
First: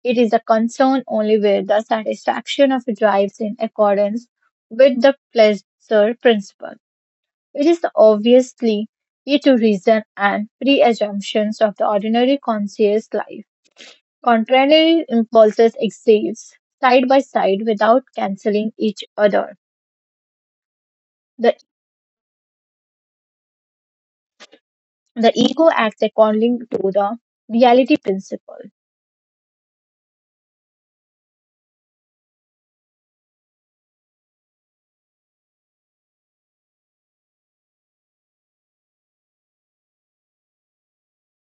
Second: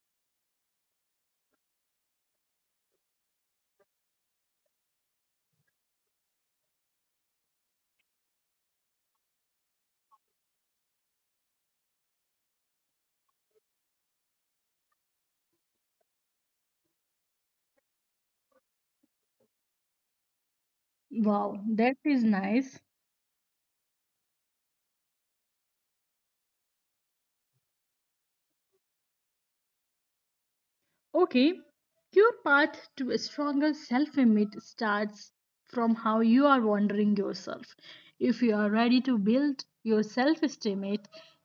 It is a concern only with the satisfaction of drives in accordance with the pleasure principle. It is obviously key to reason and pre assumptions of the ordinary conscious life. Contrary impulses exist side by side without cancelling each other. The, Wow, that is nice. the ego acts according to the reality principle. Okay, your path to a stronger self image starts from how you are wondering yourself. If you are ready to build your self esteem,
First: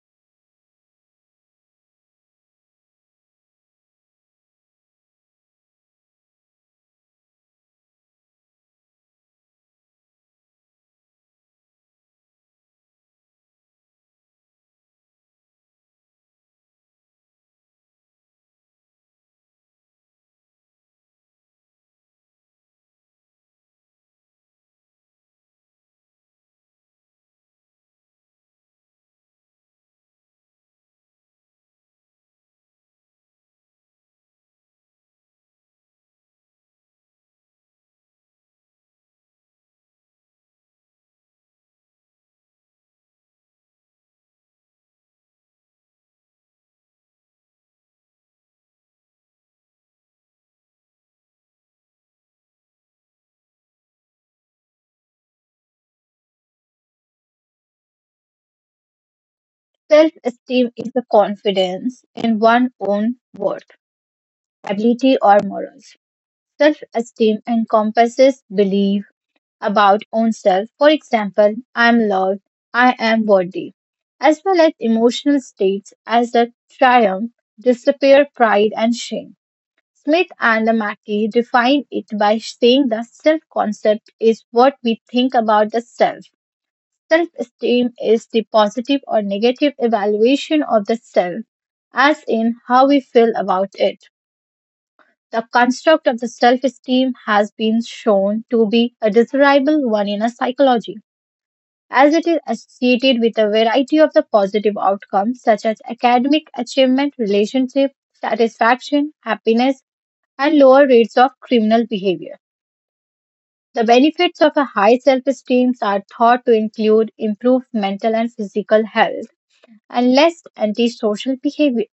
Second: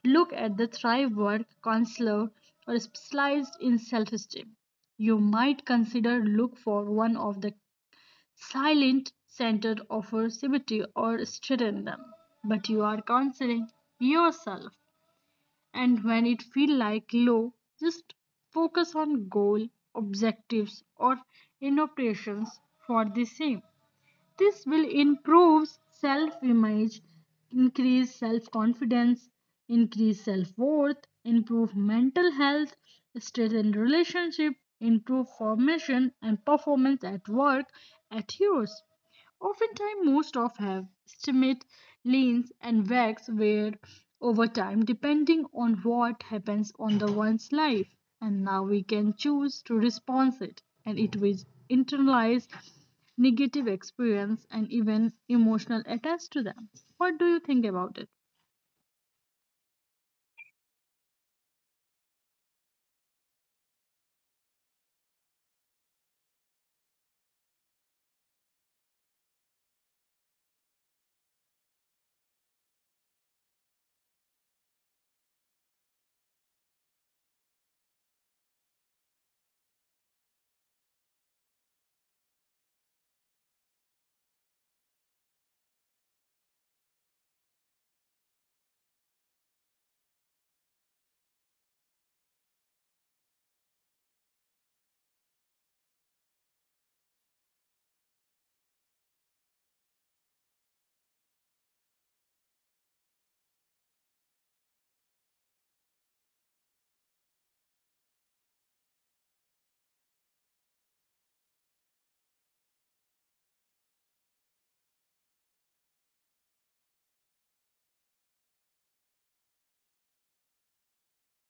look at the Thrive Work counselor or specialized in self esteem. You might consider look for one of the silent center offer symmetry or strengthen them. But you are counseling yourself, and when it feel like low, just focus on goal objectives or innovations for the same. This will improve self image, increase self confidence, increase self worth, improve mental health, strengthen relationship, improve formation and performance at work at yours. Oftentimes, most of have estimate leans and wax wear over time, depending on what happens on the one's life. And now we can choose to respond it, and it will internalize negative experience and even emotional attached to them. What do you think about it? Self esteem is the confidence in one's own worth, ability, or morals. Self esteem encompasses belief about own self, for example, I am loved, I am worthy, as well as emotional states as the triumph, despair, pride, and shame. Smith and Mackey define it by saying the self concept is what we think about the self. Self esteem is the positive or negative evaluation of the self, as in how we feel about it. The construct of the self esteem has been shown to be a desirable one in a psychology as it is associated with a variety of the positive outcomes such as academic achievement, relationship satisfaction, happiness, and lower rates of criminal behavior. The benefits of a high self esteem are thought to include improved mental and physical health and less antisocial behavior.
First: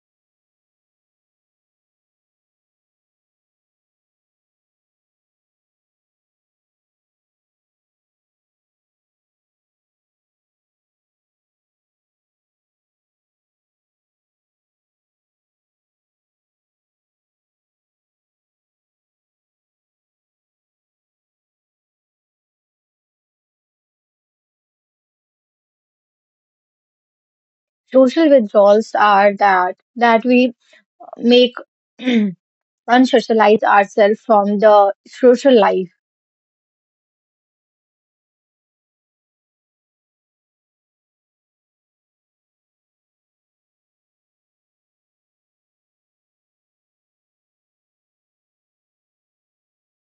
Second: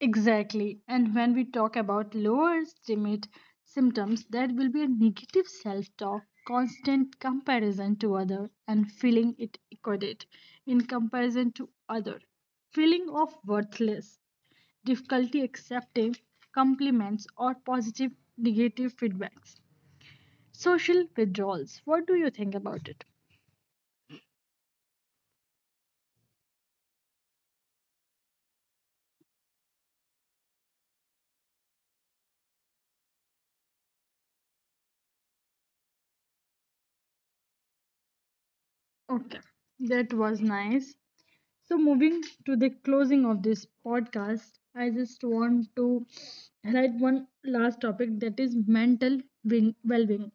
Exactly. And when we talk about lower estimate symptoms, that will be a negative self talk, constant comparison to other, and feeling it equated in comparison to other, feeling of worthless, difficulty accepting compliments or positive negative feedbacks, social withdrawals. What do you think about it? Social withdrawals are that that we make unsocialize ourselves from the social life Okay, that was nice. So, moving to the closing of this podcast, I just want to highlight one last topic that is mental well being.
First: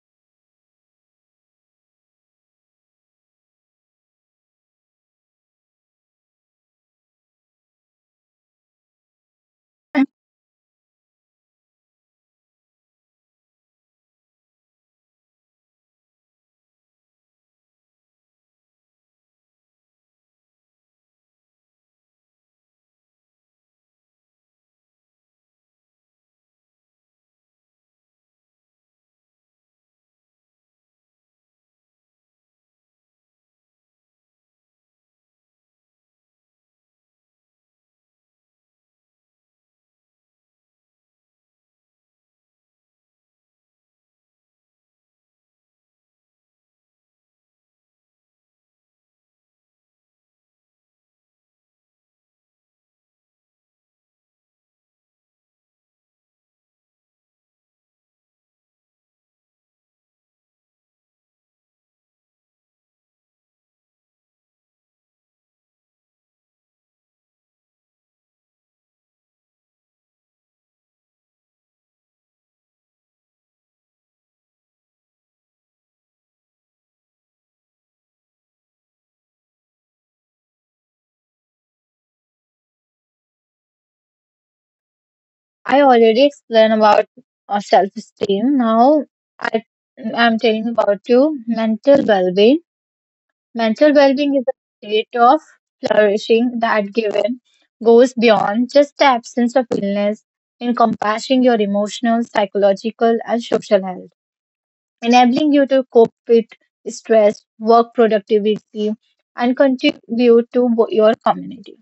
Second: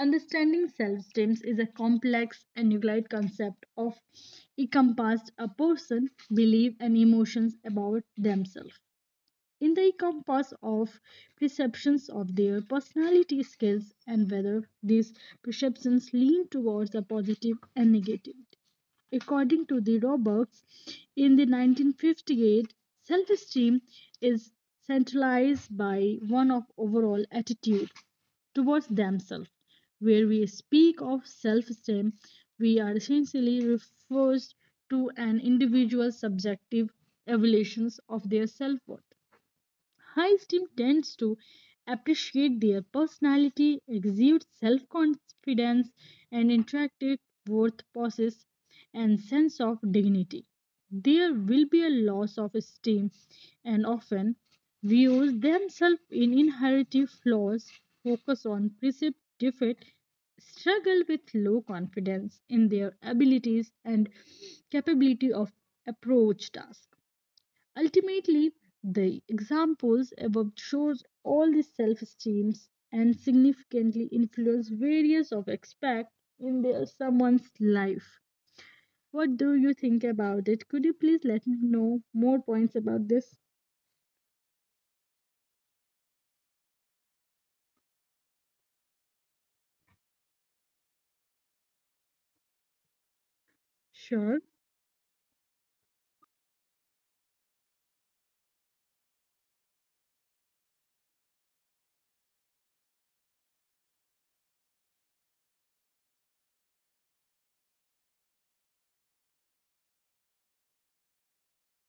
Understanding self esteem is a complex and nuanced concept of encompassed a person's belief and emotions about themselves in the compass of perceptions of their personality skills and whether these perceptions lean towards a positive and negative. According to the Roberts, in the nineteen fifty-eight, self-esteem is centralized by one of overall attitude towards themselves. Where we speak of self-esteem, we are essentially refers to an individual's subjective evaluations of their self-worth. High esteem tends to appreciate their personality, exude self confidence, and interactive worth possess and sense of dignity. There will be a loss of esteem and often views themselves in inherent flaws, focus on perceived defect, struggle with low confidence in their abilities and capability of approach tasks. Ultimately, the examples above shows all the self-esteems and significantly influence various of aspect in their someone's life. What do you think about it? Could you please let me know more points about this? I already explained about uh, self-esteem. Now I am telling about you mental well-being. Mental Sure. well-being is a state of flourishing that given goes beyond just the absence of illness, encompassing your emotional, psychological, and social health, enabling you to cope with stress, work productivity, and contribute to wo- your community.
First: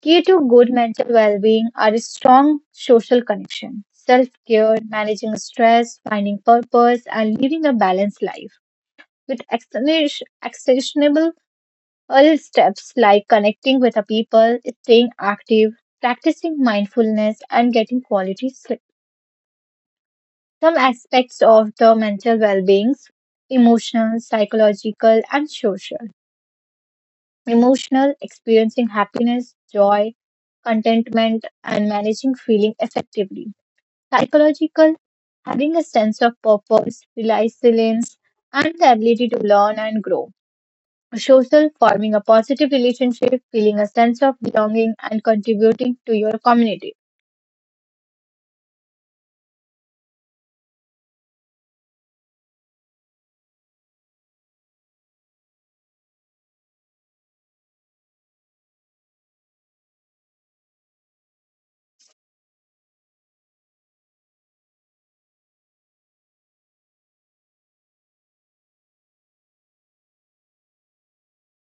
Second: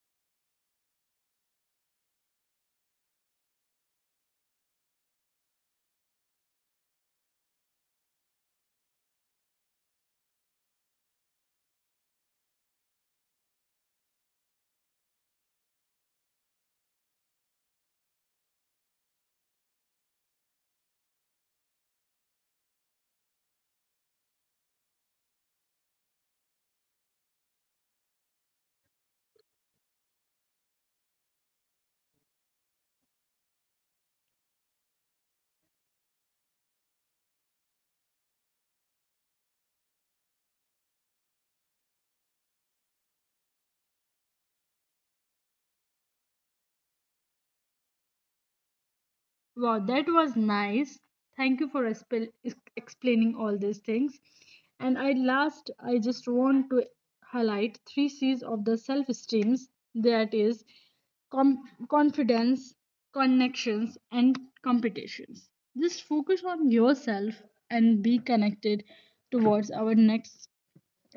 Key to good mental well being are strong social connection, self care, managing stress, finding purpose, and living a balanced life. With actionish- actionable early steps like connecting with the people, staying active, practicing mindfulness, and getting quality sleep. Some aspects of the mental well being emotional, psychological, and social. Emotional, experiencing happiness, joy, contentment, and managing feeling effectively psychological, having a sense of purpose, resilience, and the ability to learn and grow. Social, forming a positive relationship, feeling a sense of belonging, and contributing to your community. Wow, that was nice. Thank you for expel- ex- explaining all these things. And I last, I just want to highlight three C's of the self-esteem. That is com- confidence, connections, and competitions. Just focus on yourself and be connected towards our next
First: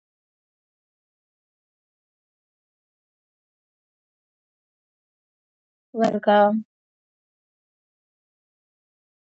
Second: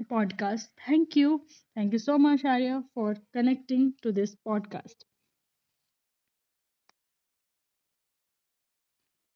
podcast. Thank you. Thank you so much, Arya, for connecting to this podcast. Welcome.